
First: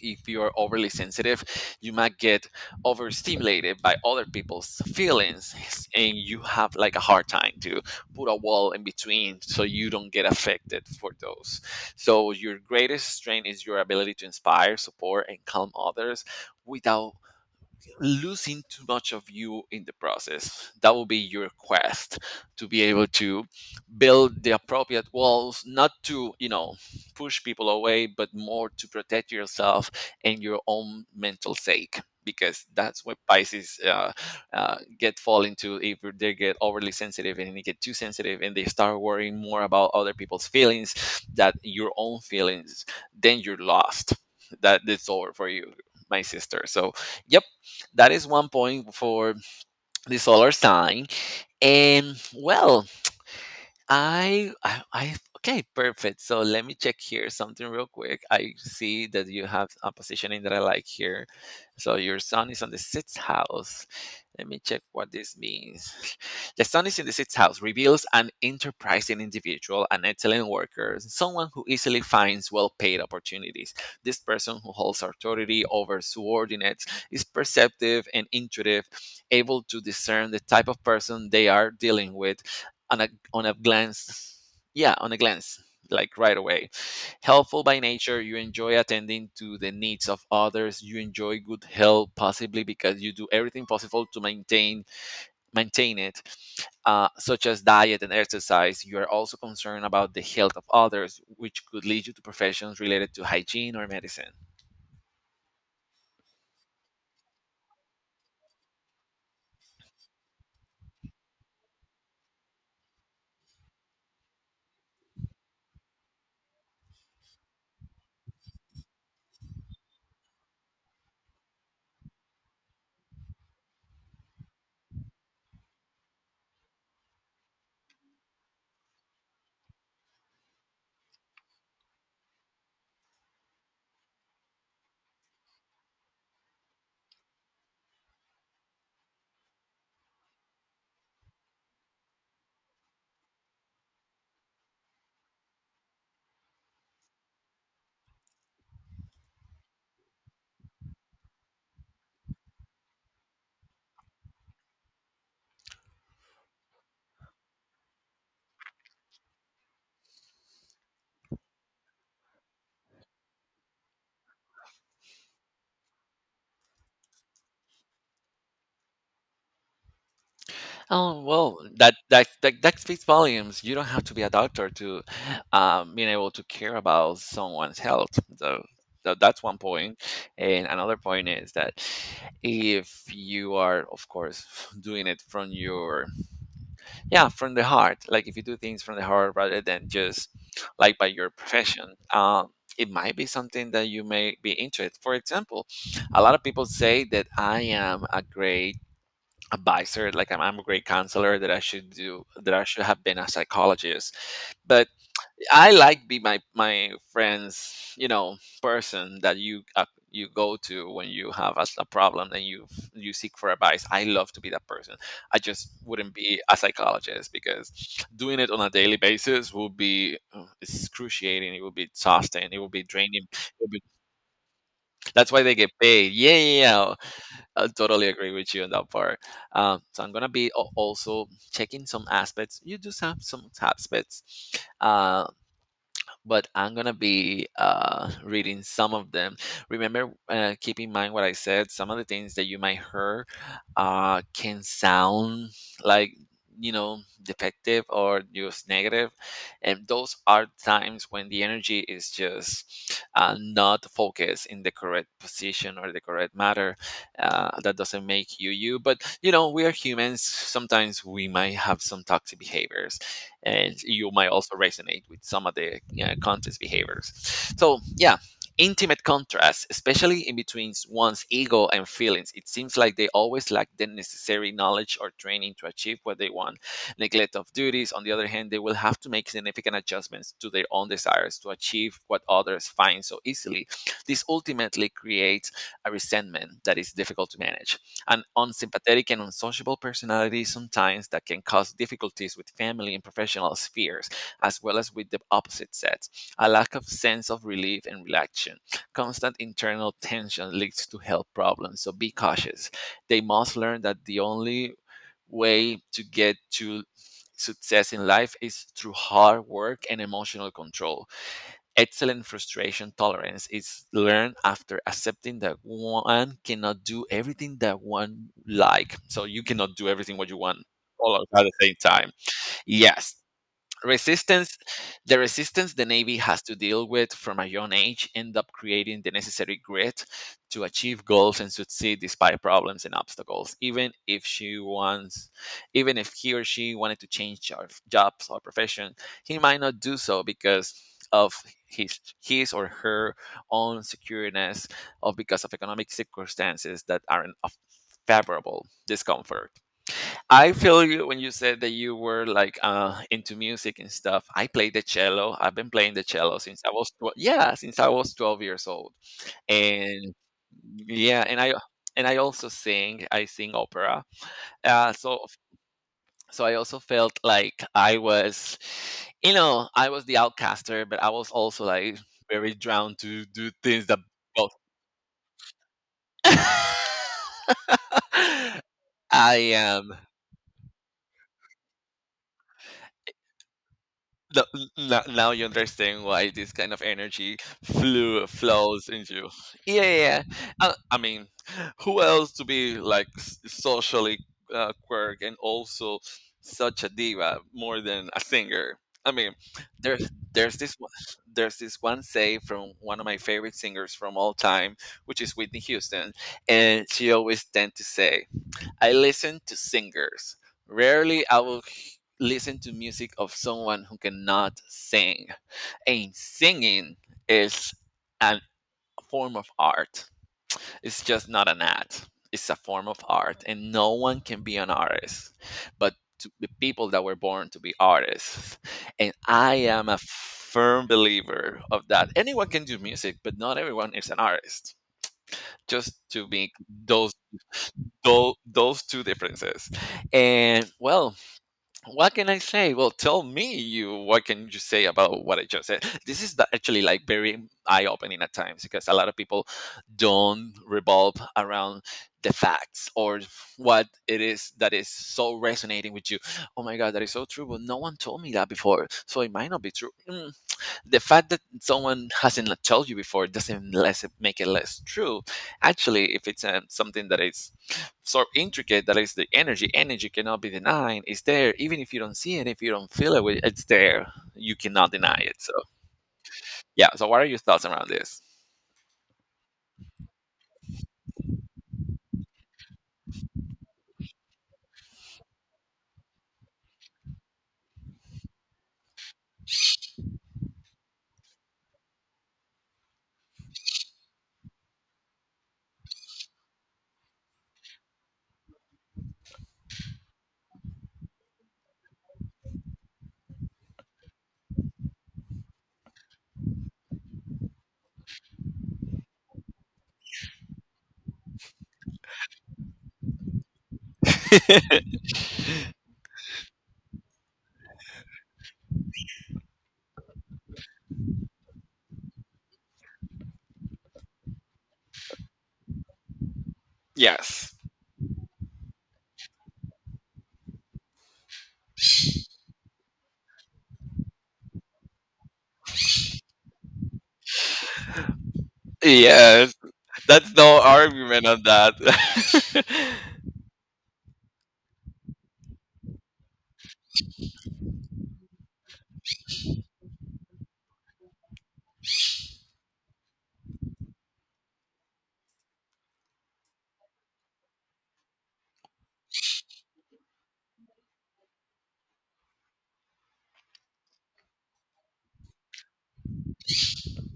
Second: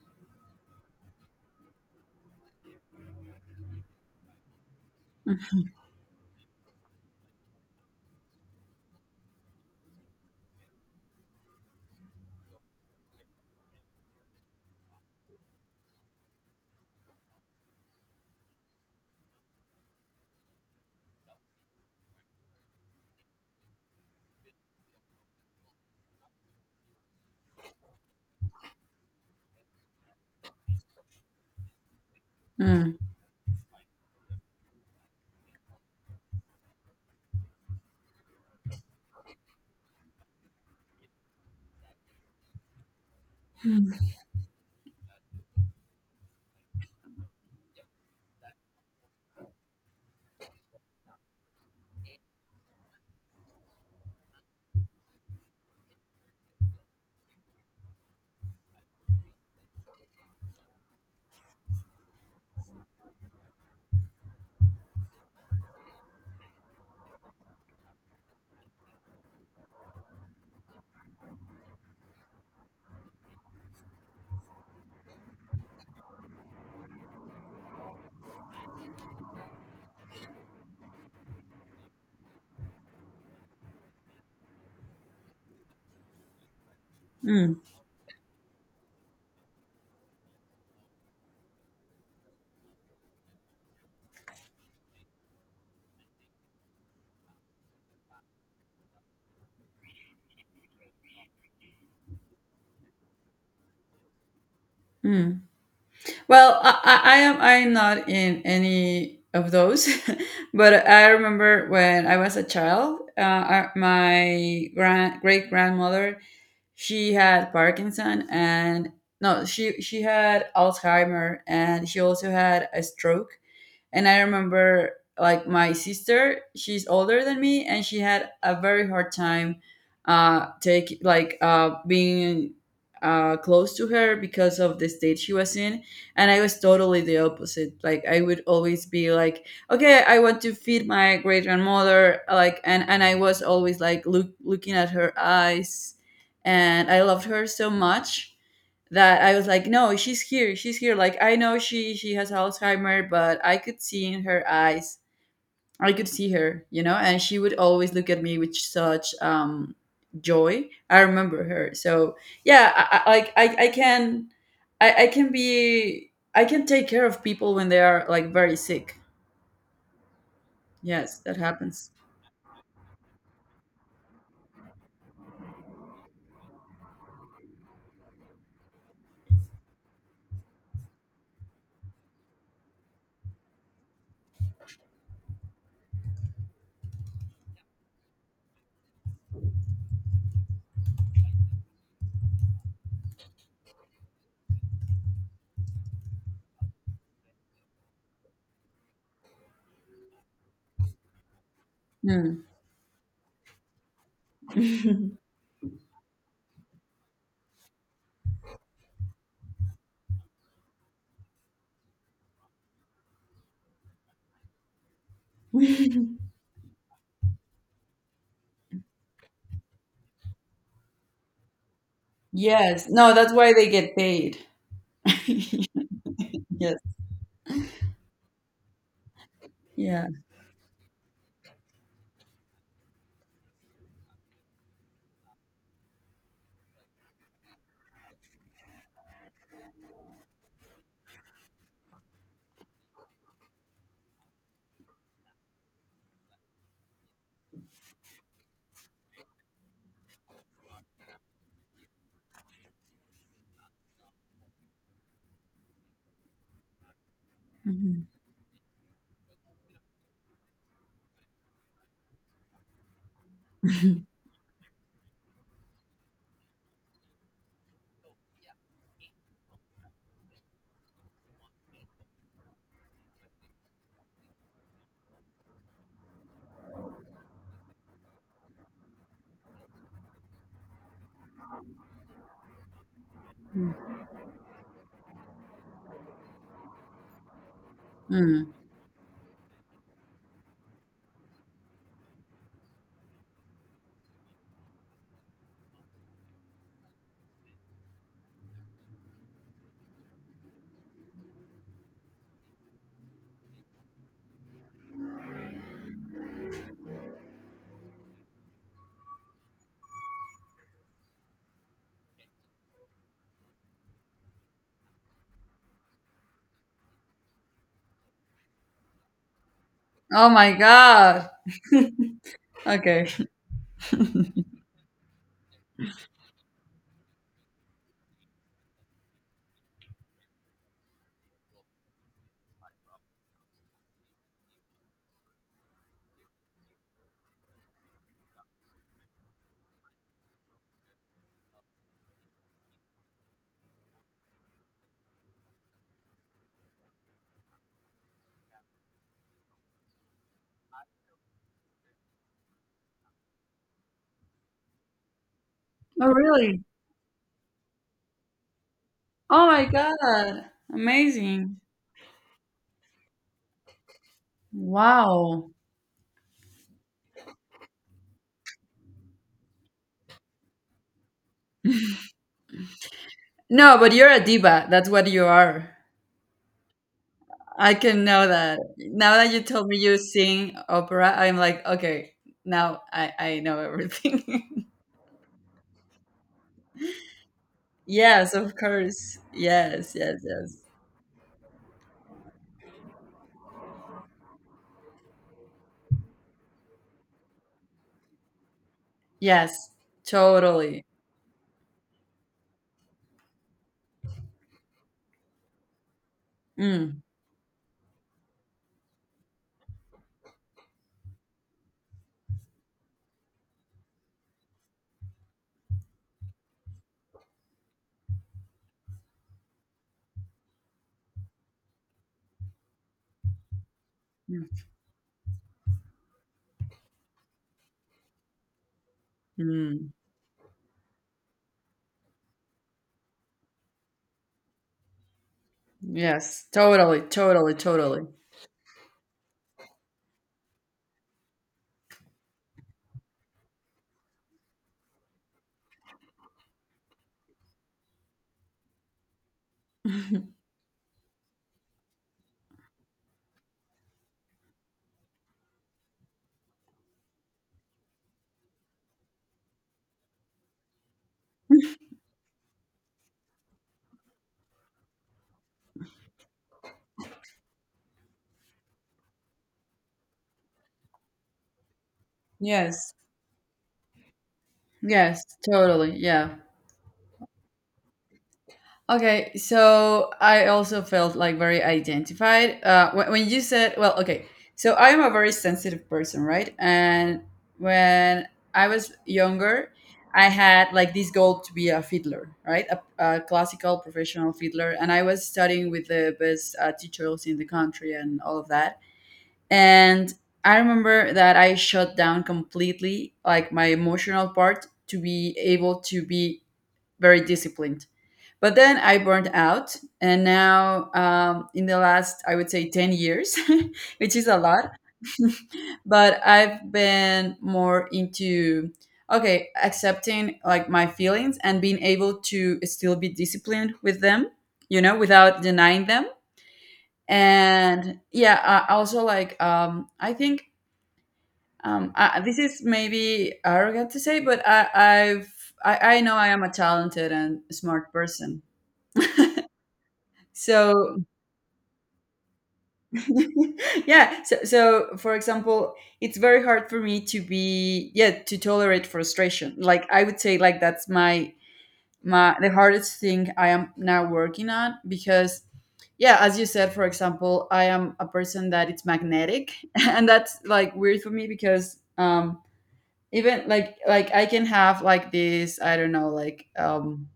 [SPEAKER 1] if you are overly sensitive, you might get overstimulated by other people's feelings, and you have like a hard time to put a wall in between, so you don't get affected for those. So your greatest strength is your ability to inspire, support, and calm others without losing too much of you in the process. That will be your quest, to be able to build the appropriate walls, not to, you know, push people away, but more to protect yourself and your own mental sake. Because
[SPEAKER 2] mm,
[SPEAKER 1] that's what Pisces get fall into. If they get overly sensitive and they get too sensitive and they start worrying more about other people's feelings than your own feelings, then you're lost. That it's over for you, my sister. So yep, that is one point for the solar sign. And well, okay, perfect. So let me check here something real quick. I see that you have a positioning that I like here. So your son is on the sixth house. Let me check what this means. The sun is in the sixth house, reveals an enterprising individual, an excellent worker, someone who easily finds well paid opportunities. This person who holds authority over subordinates is perceptive and intuitive, able to discern the type of person they are dealing with. An on a glance. Yeah, on a glance, like right away.
[SPEAKER 2] mm,
[SPEAKER 1] Helpful by nature, you enjoy attending to the needs of others. You enjoy good health, possibly because you do everything possible to maintain it, such as diet and exercise. You are also concerned about the health of others, which could lead you to professions related to hygiene or medicine.
[SPEAKER 2] mm. Well, I'm not in any of those, but I remember when I was a child, my grand great grandmother, she had Parkinson, and no, she had Alzheimer, and she also had a stroke, and I remember, like, my sister, she's older than me, and she had a very hard time, take like being close to her because of the state she was in. And I was totally the opposite. Like I would always be like, okay, I want to feed my great grandmother. Like, and I was always like looking at her eyes, and I loved her so much that I was like, no, she's here, she's here. Like, I know she has Alzheimer, but I could see in her eyes, I could see her. And she would always look at me with such joy. I remember her. So yeah, like, I can be I can take care of people when they are like very sick.
[SPEAKER 1] Oh
[SPEAKER 2] Yes, that
[SPEAKER 1] well,
[SPEAKER 2] happens.
[SPEAKER 1] that speaks volumes. You don't have to be a doctor to being able to care about someone's health. So, so that's one point. And another point is that if you are, of course, doing it from your, yeah, from the heart, like if you do things from the heart rather than just like by your profession. Um, it might be something that you may be interested. For example, a lot of people say that I am a great advisor, like I'm a great counselor, that I should do
[SPEAKER 2] Hmm.
[SPEAKER 1] that, I should have been a psychologist, but I like be my friends, you know, person that you you go to when you have a problem and you seek for advice. I love to be that person. I just wouldn't be a psychologist because doing it on a daily basis will be excruciating, it will be exhausting, it will be
[SPEAKER 2] Yes. No,
[SPEAKER 1] draining,
[SPEAKER 2] that's
[SPEAKER 1] it
[SPEAKER 2] why
[SPEAKER 1] will
[SPEAKER 2] they
[SPEAKER 1] be,
[SPEAKER 2] get paid.
[SPEAKER 1] that's why they
[SPEAKER 2] Yes.
[SPEAKER 1] get paid. Yeah, yeah, yeah, I totally agree with you on that part. So
[SPEAKER 2] Yeah.
[SPEAKER 1] I'm gonna be also checking some aspects. You do have some aspects, uh, but I'm gonna be reading some of them. Remember, keep in mind what I said. Some of the things that you might hear can sound like, you know, defective or just negative, and those are times when the energy is just not focused in the correct position or the correct matter. That doesn't
[SPEAKER 2] Mhm.
[SPEAKER 1] make you you, but you know we are humans. Sometimes we might have some toxic behaviors and you might also resonate with some of the contest behaviors. So, yeah, intimate contrast, especially in between one's ego and feelings. It seems like they always lack the necessary knowledge or training to achieve what they want. Neglect of duties, on the other hand, they will have to make significant adjustments to their own desires to achieve what others find so easily. This ultimately creates a resentment that is difficult to manage. An
[SPEAKER 2] Mm.
[SPEAKER 1] unsympathetic and unsociable personality sometimes that can cause difficulties with family and professional spheres, as well as with the opposite sex. A lack of sense of relief and relaxation. Constant internal tension leads to health problems, so be cautious. They must learn that the only way to get to success in life is through hard work and emotional control. Excellent frustration tolerance is learned after accepting that one cannot do everything that one like. So you cannot do everything what
[SPEAKER 2] Oh
[SPEAKER 1] you
[SPEAKER 2] my
[SPEAKER 1] want all at
[SPEAKER 2] god.
[SPEAKER 1] the same time.
[SPEAKER 2] Okay.
[SPEAKER 1] Yes, resistance, the navy has to deal with from a young age end up creating the necessary grit to achieve goals and succeed despite problems and obstacles. Even if he or she wanted to change jobs or profession, he might not do so because of his or her own secureness, or because of economic circumstances that aren't of favorable discomfort. I feel you when you said that you were like into music and stuff. I played the cello. I've been playing the
[SPEAKER 2] Oh
[SPEAKER 1] cello since
[SPEAKER 2] really?
[SPEAKER 1] I was 12, yeah, since I was 12 years old.
[SPEAKER 2] Oh my
[SPEAKER 1] And
[SPEAKER 2] god.
[SPEAKER 1] yeah,
[SPEAKER 2] Amazing.
[SPEAKER 1] and I also sing. I sing opera. So
[SPEAKER 2] Wow.
[SPEAKER 1] so I also felt like I was, I was the outcaster, but I was also like very drowned to do
[SPEAKER 2] No,
[SPEAKER 1] things
[SPEAKER 2] but
[SPEAKER 1] that
[SPEAKER 2] you're a
[SPEAKER 1] both.
[SPEAKER 2] diva. That's what you are. I can know that. Now that
[SPEAKER 1] I
[SPEAKER 2] you told me
[SPEAKER 1] am.
[SPEAKER 2] you sing opera, I'm like, okay, now I know
[SPEAKER 1] No,
[SPEAKER 2] everything.
[SPEAKER 1] n- n- now you understand why this kind of energy flew
[SPEAKER 2] Yes, of
[SPEAKER 1] flows
[SPEAKER 2] course.
[SPEAKER 1] into. Yeah,
[SPEAKER 2] Yes,
[SPEAKER 1] yeah.
[SPEAKER 2] yes,
[SPEAKER 1] yeah.
[SPEAKER 2] yes.
[SPEAKER 1] I mean, who else to be like socially quirk and also such a diva more than a singer? I mean,
[SPEAKER 2] Yes,
[SPEAKER 1] there's there's this
[SPEAKER 2] totally.
[SPEAKER 1] one, there's this one say from one of my favorite singers from all time, which is Whitney Houston, and
[SPEAKER 2] Mm,
[SPEAKER 1] she always tend to say, I listen to singers. Rarely I will listen to music of someone who cannot sing. And singing is a form of art. It's just not an art. It's a form of art, and no one can be
[SPEAKER 2] mm,
[SPEAKER 1] an artist, but to the people that were born to be artists. And I am
[SPEAKER 2] mm.
[SPEAKER 1] a firm believer of that. Anyone can do music, but not everyone is an artist. Just to
[SPEAKER 2] Yes,
[SPEAKER 1] make
[SPEAKER 2] totally,
[SPEAKER 1] those
[SPEAKER 2] totally, totally.
[SPEAKER 1] those two differences. And well, what can I say? Well, tell me you what can you say about what I just said? This is actually like very eye-opening at times because a lot of people don't revolve around the facts or what it is that is so resonating with you. Oh my god, that is so true, but no one told me that before, so it might not be true. Mm, the fact that someone hasn't told you before doesn't less make it less true. Actually, if it's something that is so intricate that is the energy cannot be denied. It's there, even if you don't see it, if you don't
[SPEAKER 2] Yes,
[SPEAKER 1] feel it, well, it's there. You cannot deny
[SPEAKER 2] yes,
[SPEAKER 1] it. So
[SPEAKER 2] totally. Yeah.
[SPEAKER 1] yeah. So what are your thoughts around this?
[SPEAKER 2] Okay, so I also felt, like, very identified. When you said, well, okay, so I am a very sensitive person, right? And when I was younger, I had like this goal to be a fiddler, right? A classical professional fiddler. And I was studying with the best teachers in the country and all of that. And I remember that I shut down completely, like my emotional part, to be able to be very disciplined, but then I burned out, and now, in the last, I would say, 10 years, which is a lot, but I've been more into, okay, accepting like my feelings and being able to still be disciplined with them, without denying them.
[SPEAKER 1] Yes.
[SPEAKER 2] And yeah, I also, like, I think, this is maybe arrogant to say, but I know I am a talented and smart person.
[SPEAKER 1] Yes. That's no
[SPEAKER 2] So
[SPEAKER 1] argument on that.
[SPEAKER 2] yeah, so, for example, it's very hard for me to be, yeah, to tolerate frustration. Like, I would say, like, that's my the hardest thing I am now working on, because, yeah, as you said, for example, I am a person that it's magnetic. And that's like weird for me because, even like I can have like this, I don't know, like,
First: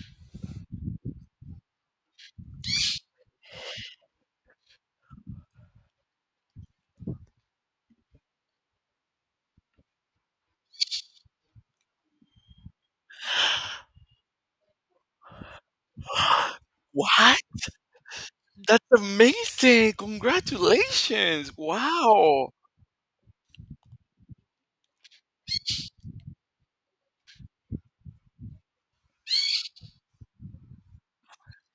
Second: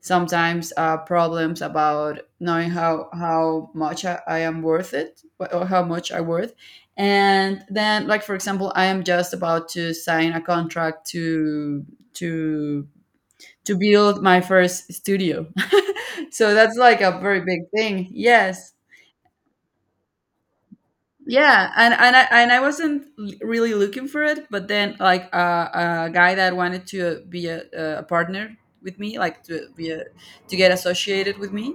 [SPEAKER 2] sometimes, problems about knowing how much I am worth it, or how much I worth. And then, like, for example, I am just about to sign a contract to to to build my first studio. So that's like a
[SPEAKER 1] What?
[SPEAKER 2] very big thing. Yes,
[SPEAKER 1] That's amazing. Congratulations.
[SPEAKER 2] yeah, and I
[SPEAKER 1] Wow.
[SPEAKER 2] and I wasn't really looking for it, but then, like, a guy that wanted to be a partner with me, like, to get associated with me,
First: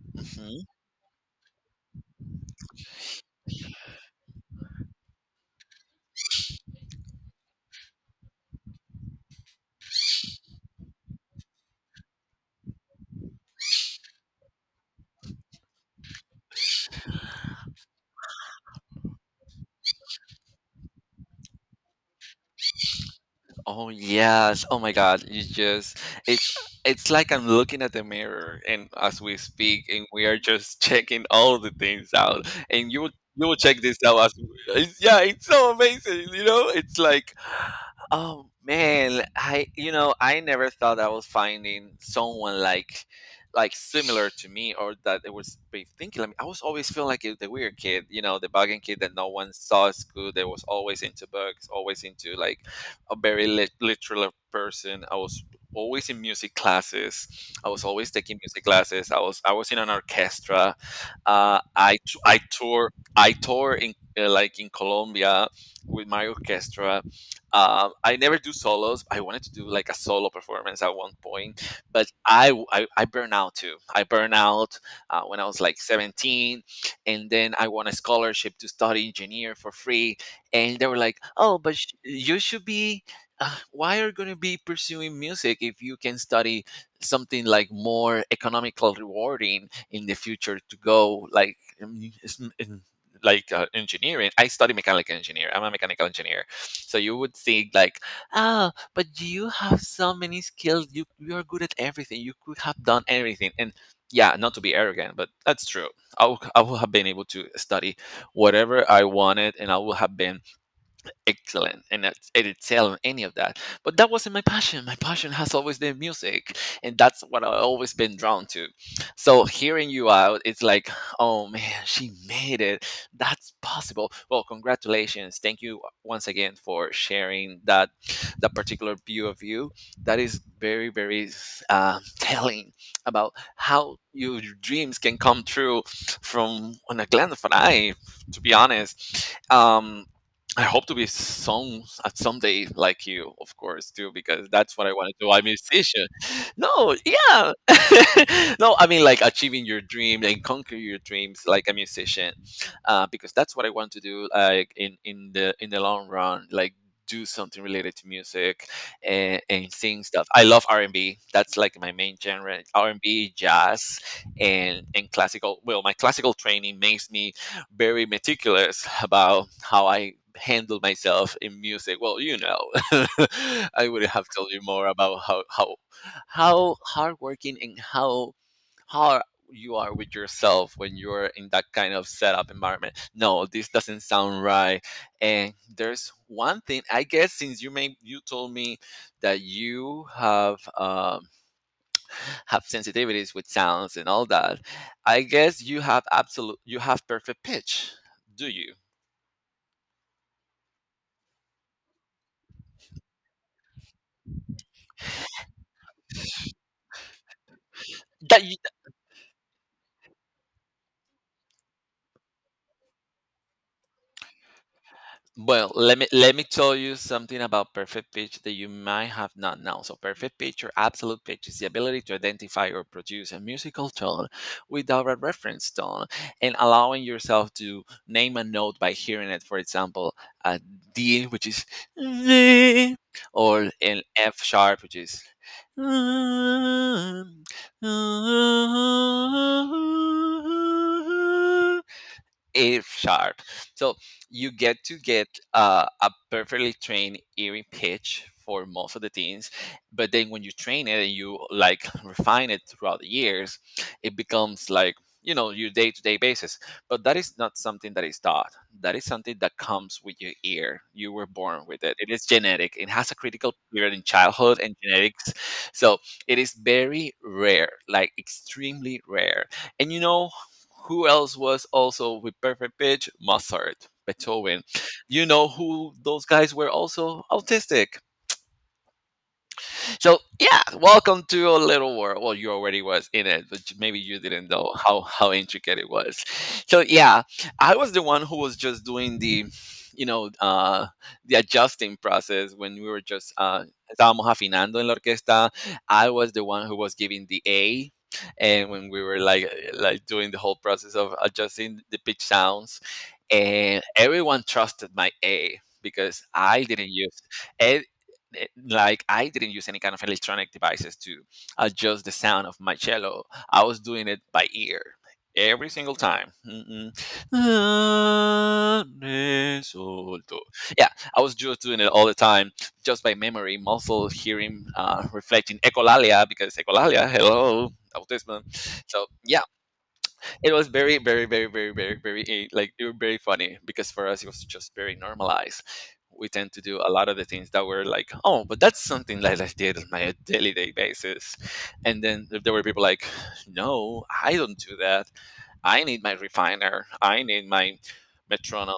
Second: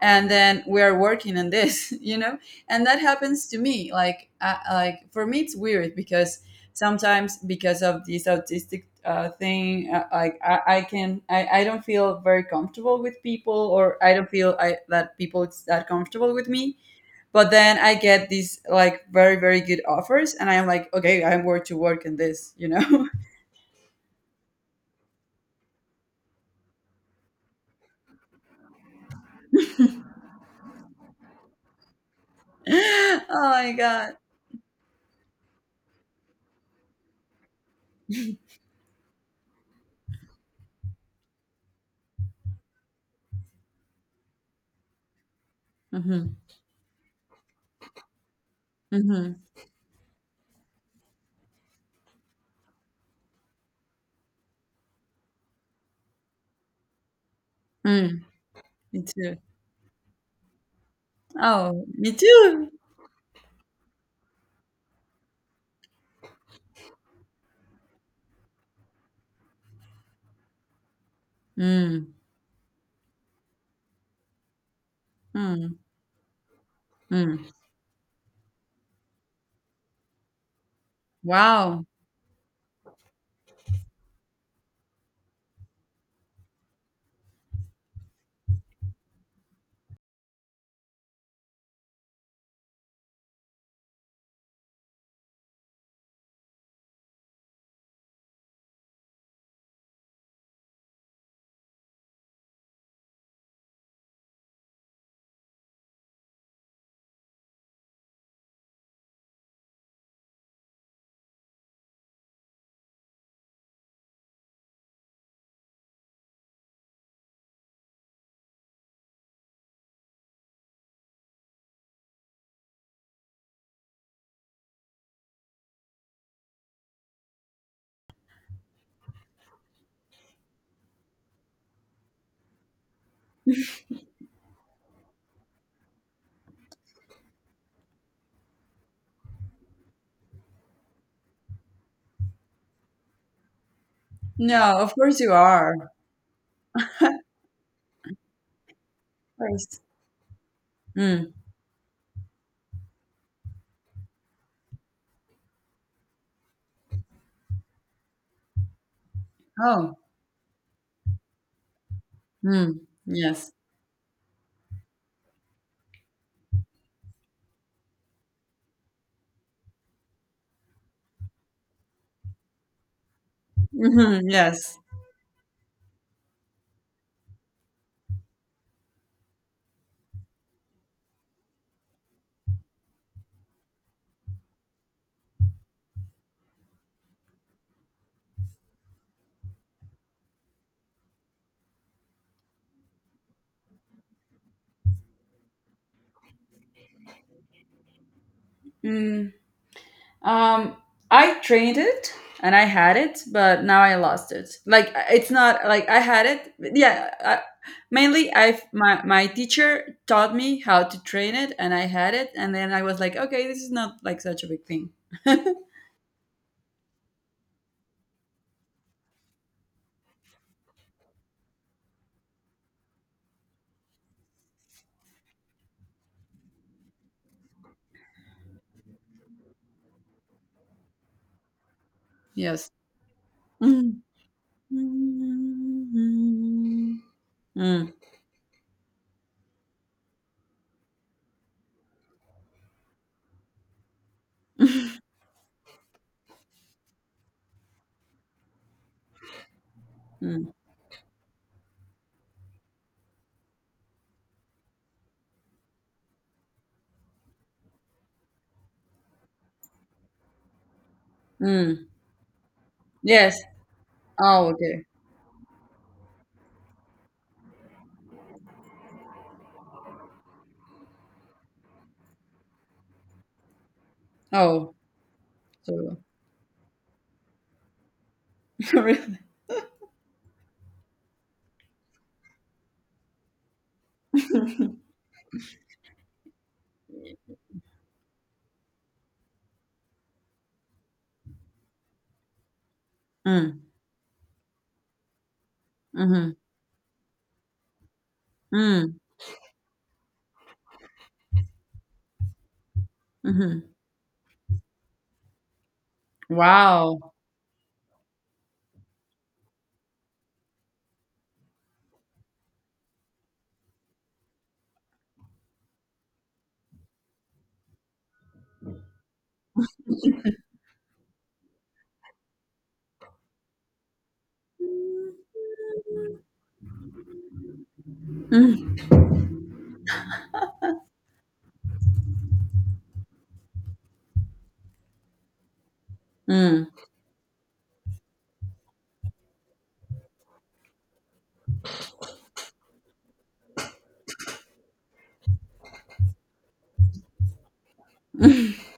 [SPEAKER 2] and then
[SPEAKER 1] Mhm.
[SPEAKER 2] we are working on this, and that happens to me. Like, like, for me, it's weird because sometimes, because of this autistic, thing, like, I don't feel very comfortable with people, or I don't feel I that people is that comfortable with me, but then I get these like very very good offers, and I'm like, okay, I'm worth to work in this.
[SPEAKER 1] Oh yes. Oh my god. You just it's like I'm looking at the mirror and as we speak and we are just checking all the things out. And
[SPEAKER 2] Oh
[SPEAKER 1] you will
[SPEAKER 2] my
[SPEAKER 1] check this
[SPEAKER 2] god.
[SPEAKER 1] out as we- it's, yeah, it's so amazing, you know? It's like oh man, I I never thought I was finding someone like similar to me or that it was be thinking. I
[SPEAKER 2] Mm-hmm.
[SPEAKER 1] mean, I was always feeling like the weird kid, the bugging kid that no
[SPEAKER 2] Mm-hmm.
[SPEAKER 1] one saw at school. That was always into books, always into like a very literal person. I was always in music classes. I was always
[SPEAKER 2] Mm,
[SPEAKER 1] taking music
[SPEAKER 2] me
[SPEAKER 1] classes.
[SPEAKER 2] too.
[SPEAKER 1] I was in an orchestra. Uh,
[SPEAKER 2] Oh,
[SPEAKER 1] I
[SPEAKER 2] me
[SPEAKER 1] t- I
[SPEAKER 2] too.
[SPEAKER 1] tour I tour in like in Colombia with my orchestra. I never do solos. I wanted to do like a solo performance at one point, but
[SPEAKER 2] Mm,
[SPEAKER 1] I burn out too. I burn out when I was
[SPEAKER 2] mm,
[SPEAKER 1] like 17, and
[SPEAKER 2] mm.
[SPEAKER 1] then I won a scholarship to study engineer for free, and they were like, "Oh, but
[SPEAKER 2] Wow.
[SPEAKER 1] you should be." Why are you going to be pursuing music if you can study something like more economical rewarding in the future to go like um, s- in- like engineering. I study mechanical engineer. I'm a mechanical engineer, so you would think like, ah, but you have so many skills. You are good at everything. You could have done everything. And yeah, not to be arrogant, but that's true. I would have been able to study whatever I wanted, and I would have been excellent and it excel in any of that, but that wasn't my passion. My passion has always been music, and that's what I've always been drawn to. So hearing you out, it's like oh man, she made it. That's possible. Well, congratulations. Thank you once again for sharing that, that particular view of you, that is very very telling about how your dreams can come true from on a glance of an eye, to be honest. I hope to be someday like you, of course, too, because that's
[SPEAKER 2] No,
[SPEAKER 1] what I
[SPEAKER 2] of
[SPEAKER 1] want
[SPEAKER 2] course
[SPEAKER 1] to do.
[SPEAKER 2] you
[SPEAKER 1] I'm a
[SPEAKER 2] are. Of
[SPEAKER 1] musician. No, yeah, no, I mean like achieving your
[SPEAKER 2] course.
[SPEAKER 1] dream and conquer your
[SPEAKER 2] Mm.
[SPEAKER 1] dreams like a musician, because that's what I want to do. Like in the long run, like do something related to music and
[SPEAKER 2] Oh.
[SPEAKER 1] sing stuff. I love R and B. That's like my main genre:
[SPEAKER 2] Mm.
[SPEAKER 1] R and B,
[SPEAKER 2] Yes.
[SPEAKER 1] jazz, and classical. Well, my classical training makes me very meticulous about how I handle myself in music. Well, you know, I would
[SPEAKER 2] Hmm.
[SPEAKER 1] have told you
[SPEAKER 2] Yes.
[SPEAKER 1] more about how hardworking and how hard you are with yourself when you're in that kind of setup environment. No, this doesn't sound right. And there's one thing I guess since you told me that you have have sensitivities with sounds and all that. I guess you have absolute, you have perfect pitch, do you?
[SPEAKER 2] Mm. Um, I trained it and I had it, but now I lost it. Like, it's not like I had it. But yeah, I, mainly
[SPEAKER 1] That
[SPEAKER 2] I my my teacher taught me how to train it, and I had it, and then I was like, okay, this is not like such a big thing.
[SPEAKER 1] Well, let me tell you something about perfect pitch that you might have not known. So, perfect pitch or absolute pitch is the ability to identify or produce a musical tone without a reference tone, and allowing yourself to name a note by hearing it. For example, a D, which is
[SPEAKER 2] Yes.
[SPEAKER 1] D, or
[SPEAKER 2] Mm.
[SPEAKER 1] an F sharp, which is
[SPEAKER 2] Mm. Mm.
[SPEAKER 1] a sharp. So you get a perfectly trained earring pitch for most of the things, but then when you
[SPEAKER 2] Mm.
[SPEAKER 1] train it and you like refine it throughout the years, it becomes like you know your day-to-day basis. But that is not something that is taught. That is something that comes with your ear. You were born with
[SPEAKER 2] Mm.
[SPEAKER 1] it. It is genetic. It has a
[SPEAKER 2] Yes.
[SPEAKER 1] critical period in
[SPEAKER 2] Oh,
[SPEAKER 1] childhood and
[SPEAKER 2] okay.
[SPEAKER 1] genetics. So it is very rare, like extremely rare. And you know who else was also with Perfect Pitch? Mozart, Beethoven.
[SPEAKER 2] Oh,
[SPEAKER 1] You know who
[SPEAKER 2] so
[SPEAKER 1] those guys were also? Autistic.
[SPEAKER 2] really.
[SPEAKER 1] So yeah, welcome to a little world. Well, you already was in it, but maybe you didn't know how intricate it was. So yeah, I was the one who was just doing the you know the adjusting process when we were just
[SPEAKER 2] Mm.
[SPEAKER 1] estábamos afinando en la orquesta. I was
[SPEAKER 2] Mm-hmm.
[SPEAKER 1] the one who was giving the a, and when
[SPEAKER 2] Mm.
[SPEAKER 1] we were like doing the whole process of adjusting the pitch sounds.
[SPEAKER 2] Mm-hmm.
[SPEAKER 1] And everyone trusted my a because I didn't
[SPEAKER 2] Wow.
[SPEAKER 1] use and like I didn't use any kind of electronic devices to adjust the sound of my cello. I was doing it by ear every single time. Mm-mm. Ah, re, sol, do. Yeah, I was just doing it all the time, just by memory, muscle hearing, reflecting echolalia because echolalia, hello, autism.
[SPEAKER 2] Mm.
[SPEAKER 1] So yeah, it was very like they were very funny because for us it was just very normalized. We tend to
[SPEAKER 2] Mm.
[SPEAKER 1] do a lot of the things that were like oh but that's something that I did on my daily day basis. And then there were people like no, I don't do that. I need my refiner, I need my metronome.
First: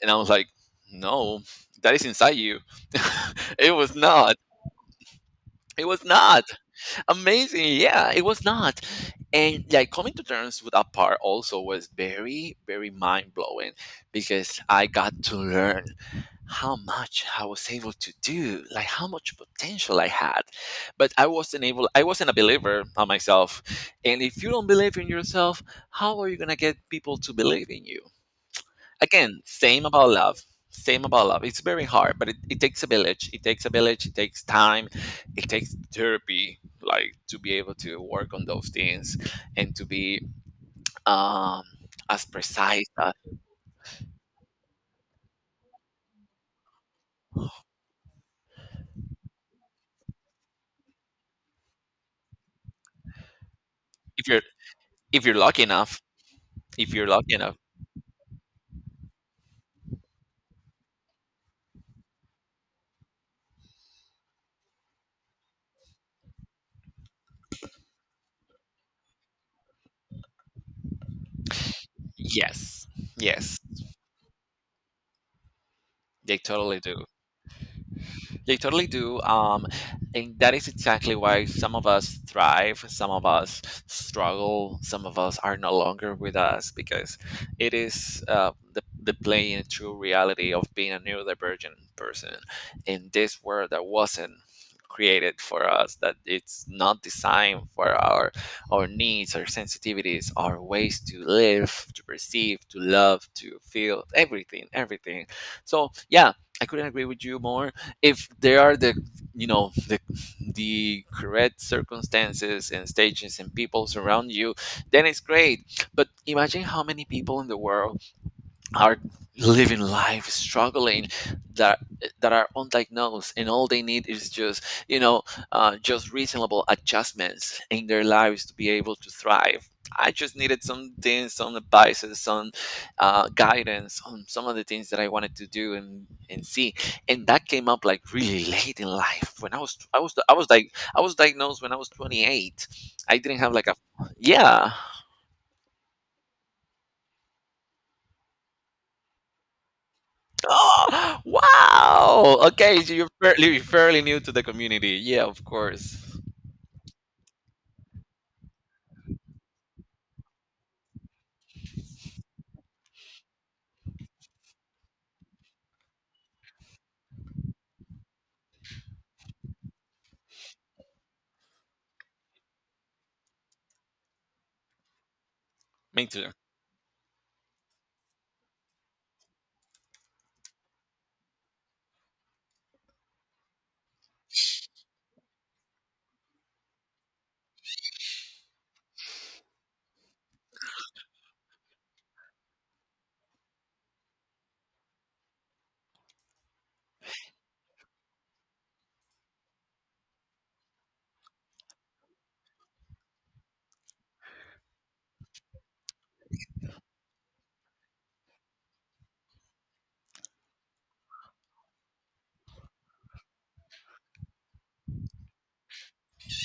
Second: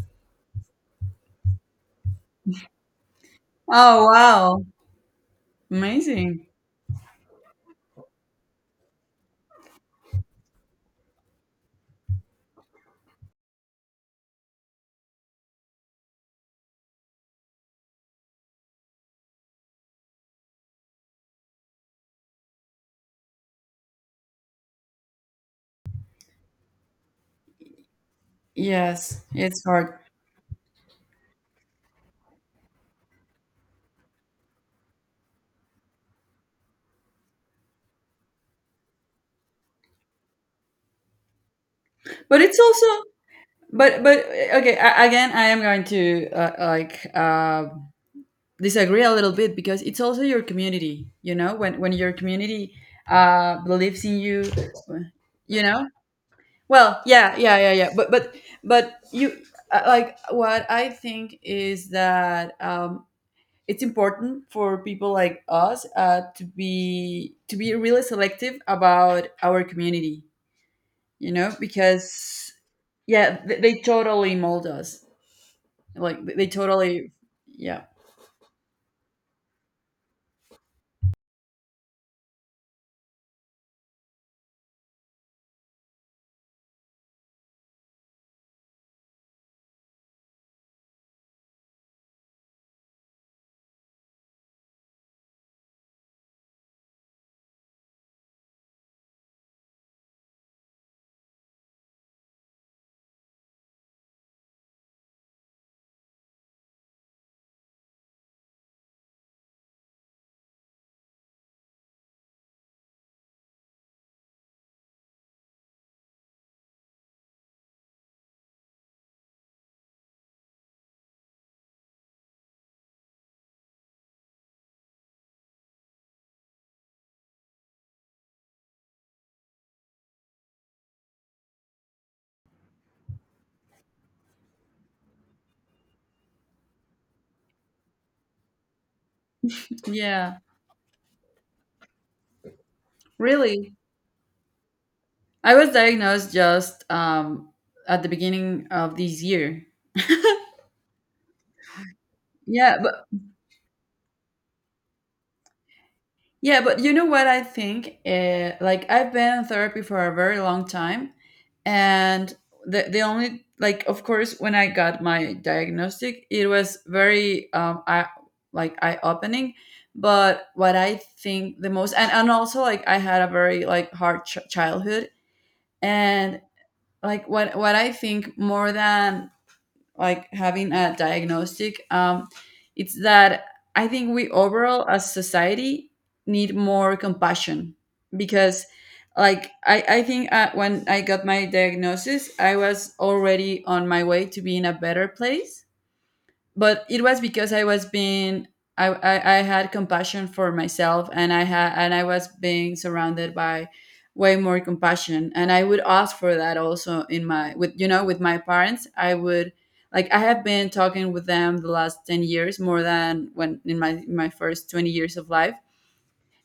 [SPEAKER 1] And I was like no, that is inside you. it was
[SPEAKER 2] Oh,
[SPEAKER 1] not
[SPEAKER 2] wow.
[SPEAKER 1] it was not
[SPEAKER 2] Amazing.
[SPEAKER 1] Amazing. Yeah, it was not. And like coming to terms with that part also was very, very mind blowing because I got to learn how much I was able to do, like how much potential I had. But I wasn't a believer on myself. And if you don't believe in yourself, how are you going to get people to believe in you?
[SPEAKER 2] Yes,
[SPEAKER 1] Again,
[SPEAKER 2] it's
[SPEAKER 1] same
[SPEAKER 2] hard.
[SPEAKER 1] about love, same about love. It's very hard, but it takes a village, it takes a village, it takes time, it takes therapy, like to be able to work on those things and to be um as
[SPEAKER 2] But it's
[SPEAKER 1] precise
[SPEAKER 2] also,
[SPEAKER 1] as
[SPEAKER 2] but okay, again, I am going to, like, disagree a little bit, because it's also your community, you know? When your community believes in
[SPEAKER 1] if you're
[SPEAKER 2] you,
[SPEAKER 1] if you're lucky
[SPEAKER 2] you know?
[SPEAKER 1] enough if
[SPEAKER 2] Well,
[SPEAKER 1] you're lucky
[SPEAKER 2] yeah,
[SPEAKER 1] enough.
[SPEAKER 2] yeah, yeah, yeah. But you like, what I think is that, it's important for people like us, to be really selective about our community, because,
[SPEAKER 1] Yes,
[SPEAKER 2] yeah,
[SPEAKER 1] yes,
[SPEAKER 2] they totally mold us, like they
[SPEAKER 1] they
[SPEAKER 2] they
[SPEAKER 1] totally do.
[SPEAKER 2] totally. Yeah,
[SPEAKER 1] They totally do. And that is exactly why some of us thrive, some of us struggle, some of us are no longer with us because it is the plain and true reality of being a neurodivergent person in this world that wasn't created for us, that it's not designed for our needs, our sensitivities, our ways to live, to perceive, to love, to feel, everything, everything. So yeah, I couldn't agree with you more if there are the you know the correct circumstances and stages and people surround you, then it's great. But imagine how many people in the world are living life struggling, that that are undiagnosed and all they need is just you know just reasonable adjustments in their lives to be able to thrive. I just needed some things, some advices, some guidance on some of the things that I wanted to do and see. And that came up like really late in life when
[SPEAKER 2] yeah,
[SPEAKER 1] I was diagnosed when I was 28. I didn't have like a
[SPEAKER 2] really.
[SPEAKER 1] yeah.
[SPEAKER 2] I was diagnosed just at the beginning of this year.
[SPEAKER 1] Oh, wow.
[SPEAKER 2] Yeah,
[SPEAKER 1] Okay, so
[SPEAKER 2] but,
[SPEAKER 1] you're fairly, fairly new to the community. Yeah, of course.
[SPEAKER 2] yeah, but, you know what I think? Like, I've been in therapy for a very long time, and the only, like, of course, when I got my diagnostic, it was very, I like, eye opening. But what I think the most, and, also, like, I had a very like hard childhood,
[SPEAKER 1] Me too.
[SPEAKER 2] and, like, what I think more than, like, having a diagnostic, it's that I think we overall as society need more compassion, because, like, I think, when I got my diagnosis, I was already on my way to be in a better place, but it was because I was being I had compassion for myself, and I was being surrounded by way more compassion, and I would ask for that also, in my with you know with my parents. I would, like, I have been talking with them the last 10 years more than when, in my first 20 years of life.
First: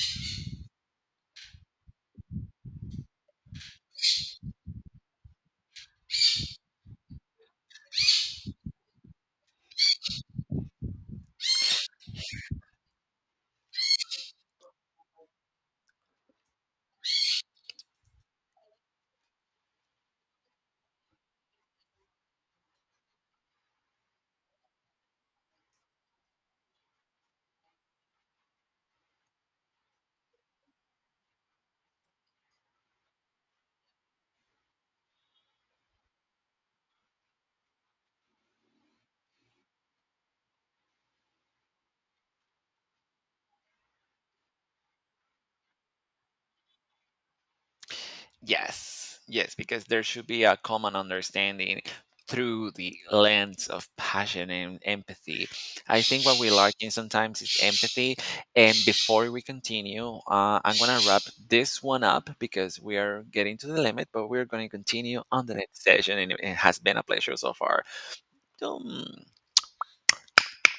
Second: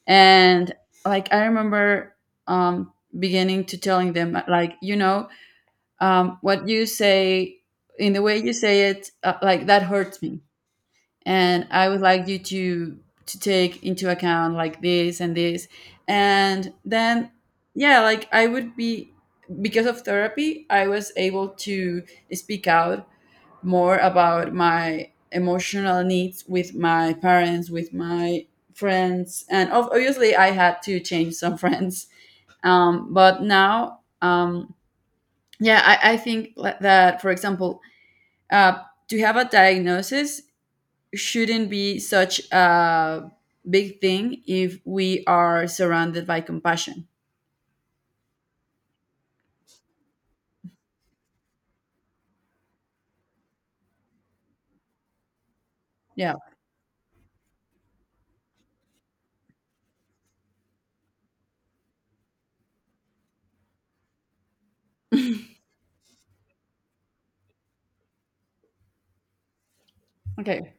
[SPEAKER 2] And like, I remember, um beginning to telling them, like, what you say, in the way you say it, like, that hurts me, and I would like you to take into account, like, this and this. And then, yeah, like, I would be, because of therapy, I was able to speak out more about my emotional needs with my parents, with my friends, and obviously I had to change some friends. But now, yeah, I think, that, for example, uh to have a diagnosis shouldn't be such a big thing if we are surrounded by compassion.
[SPEAKER 1] Yes, yes, because there should be a common understanding through the lens of passion and empathy. I think
[SPEAKER 2] Yeah.
[SPEAKER 1] what we're lacking sometimes is empathy. And before we continue, I'm going to wrap this one up because we are getting to the limit, but we're going to continue on the next session. And it has been a pleasure so far. Dum.
[SPEAKER 2] Okay.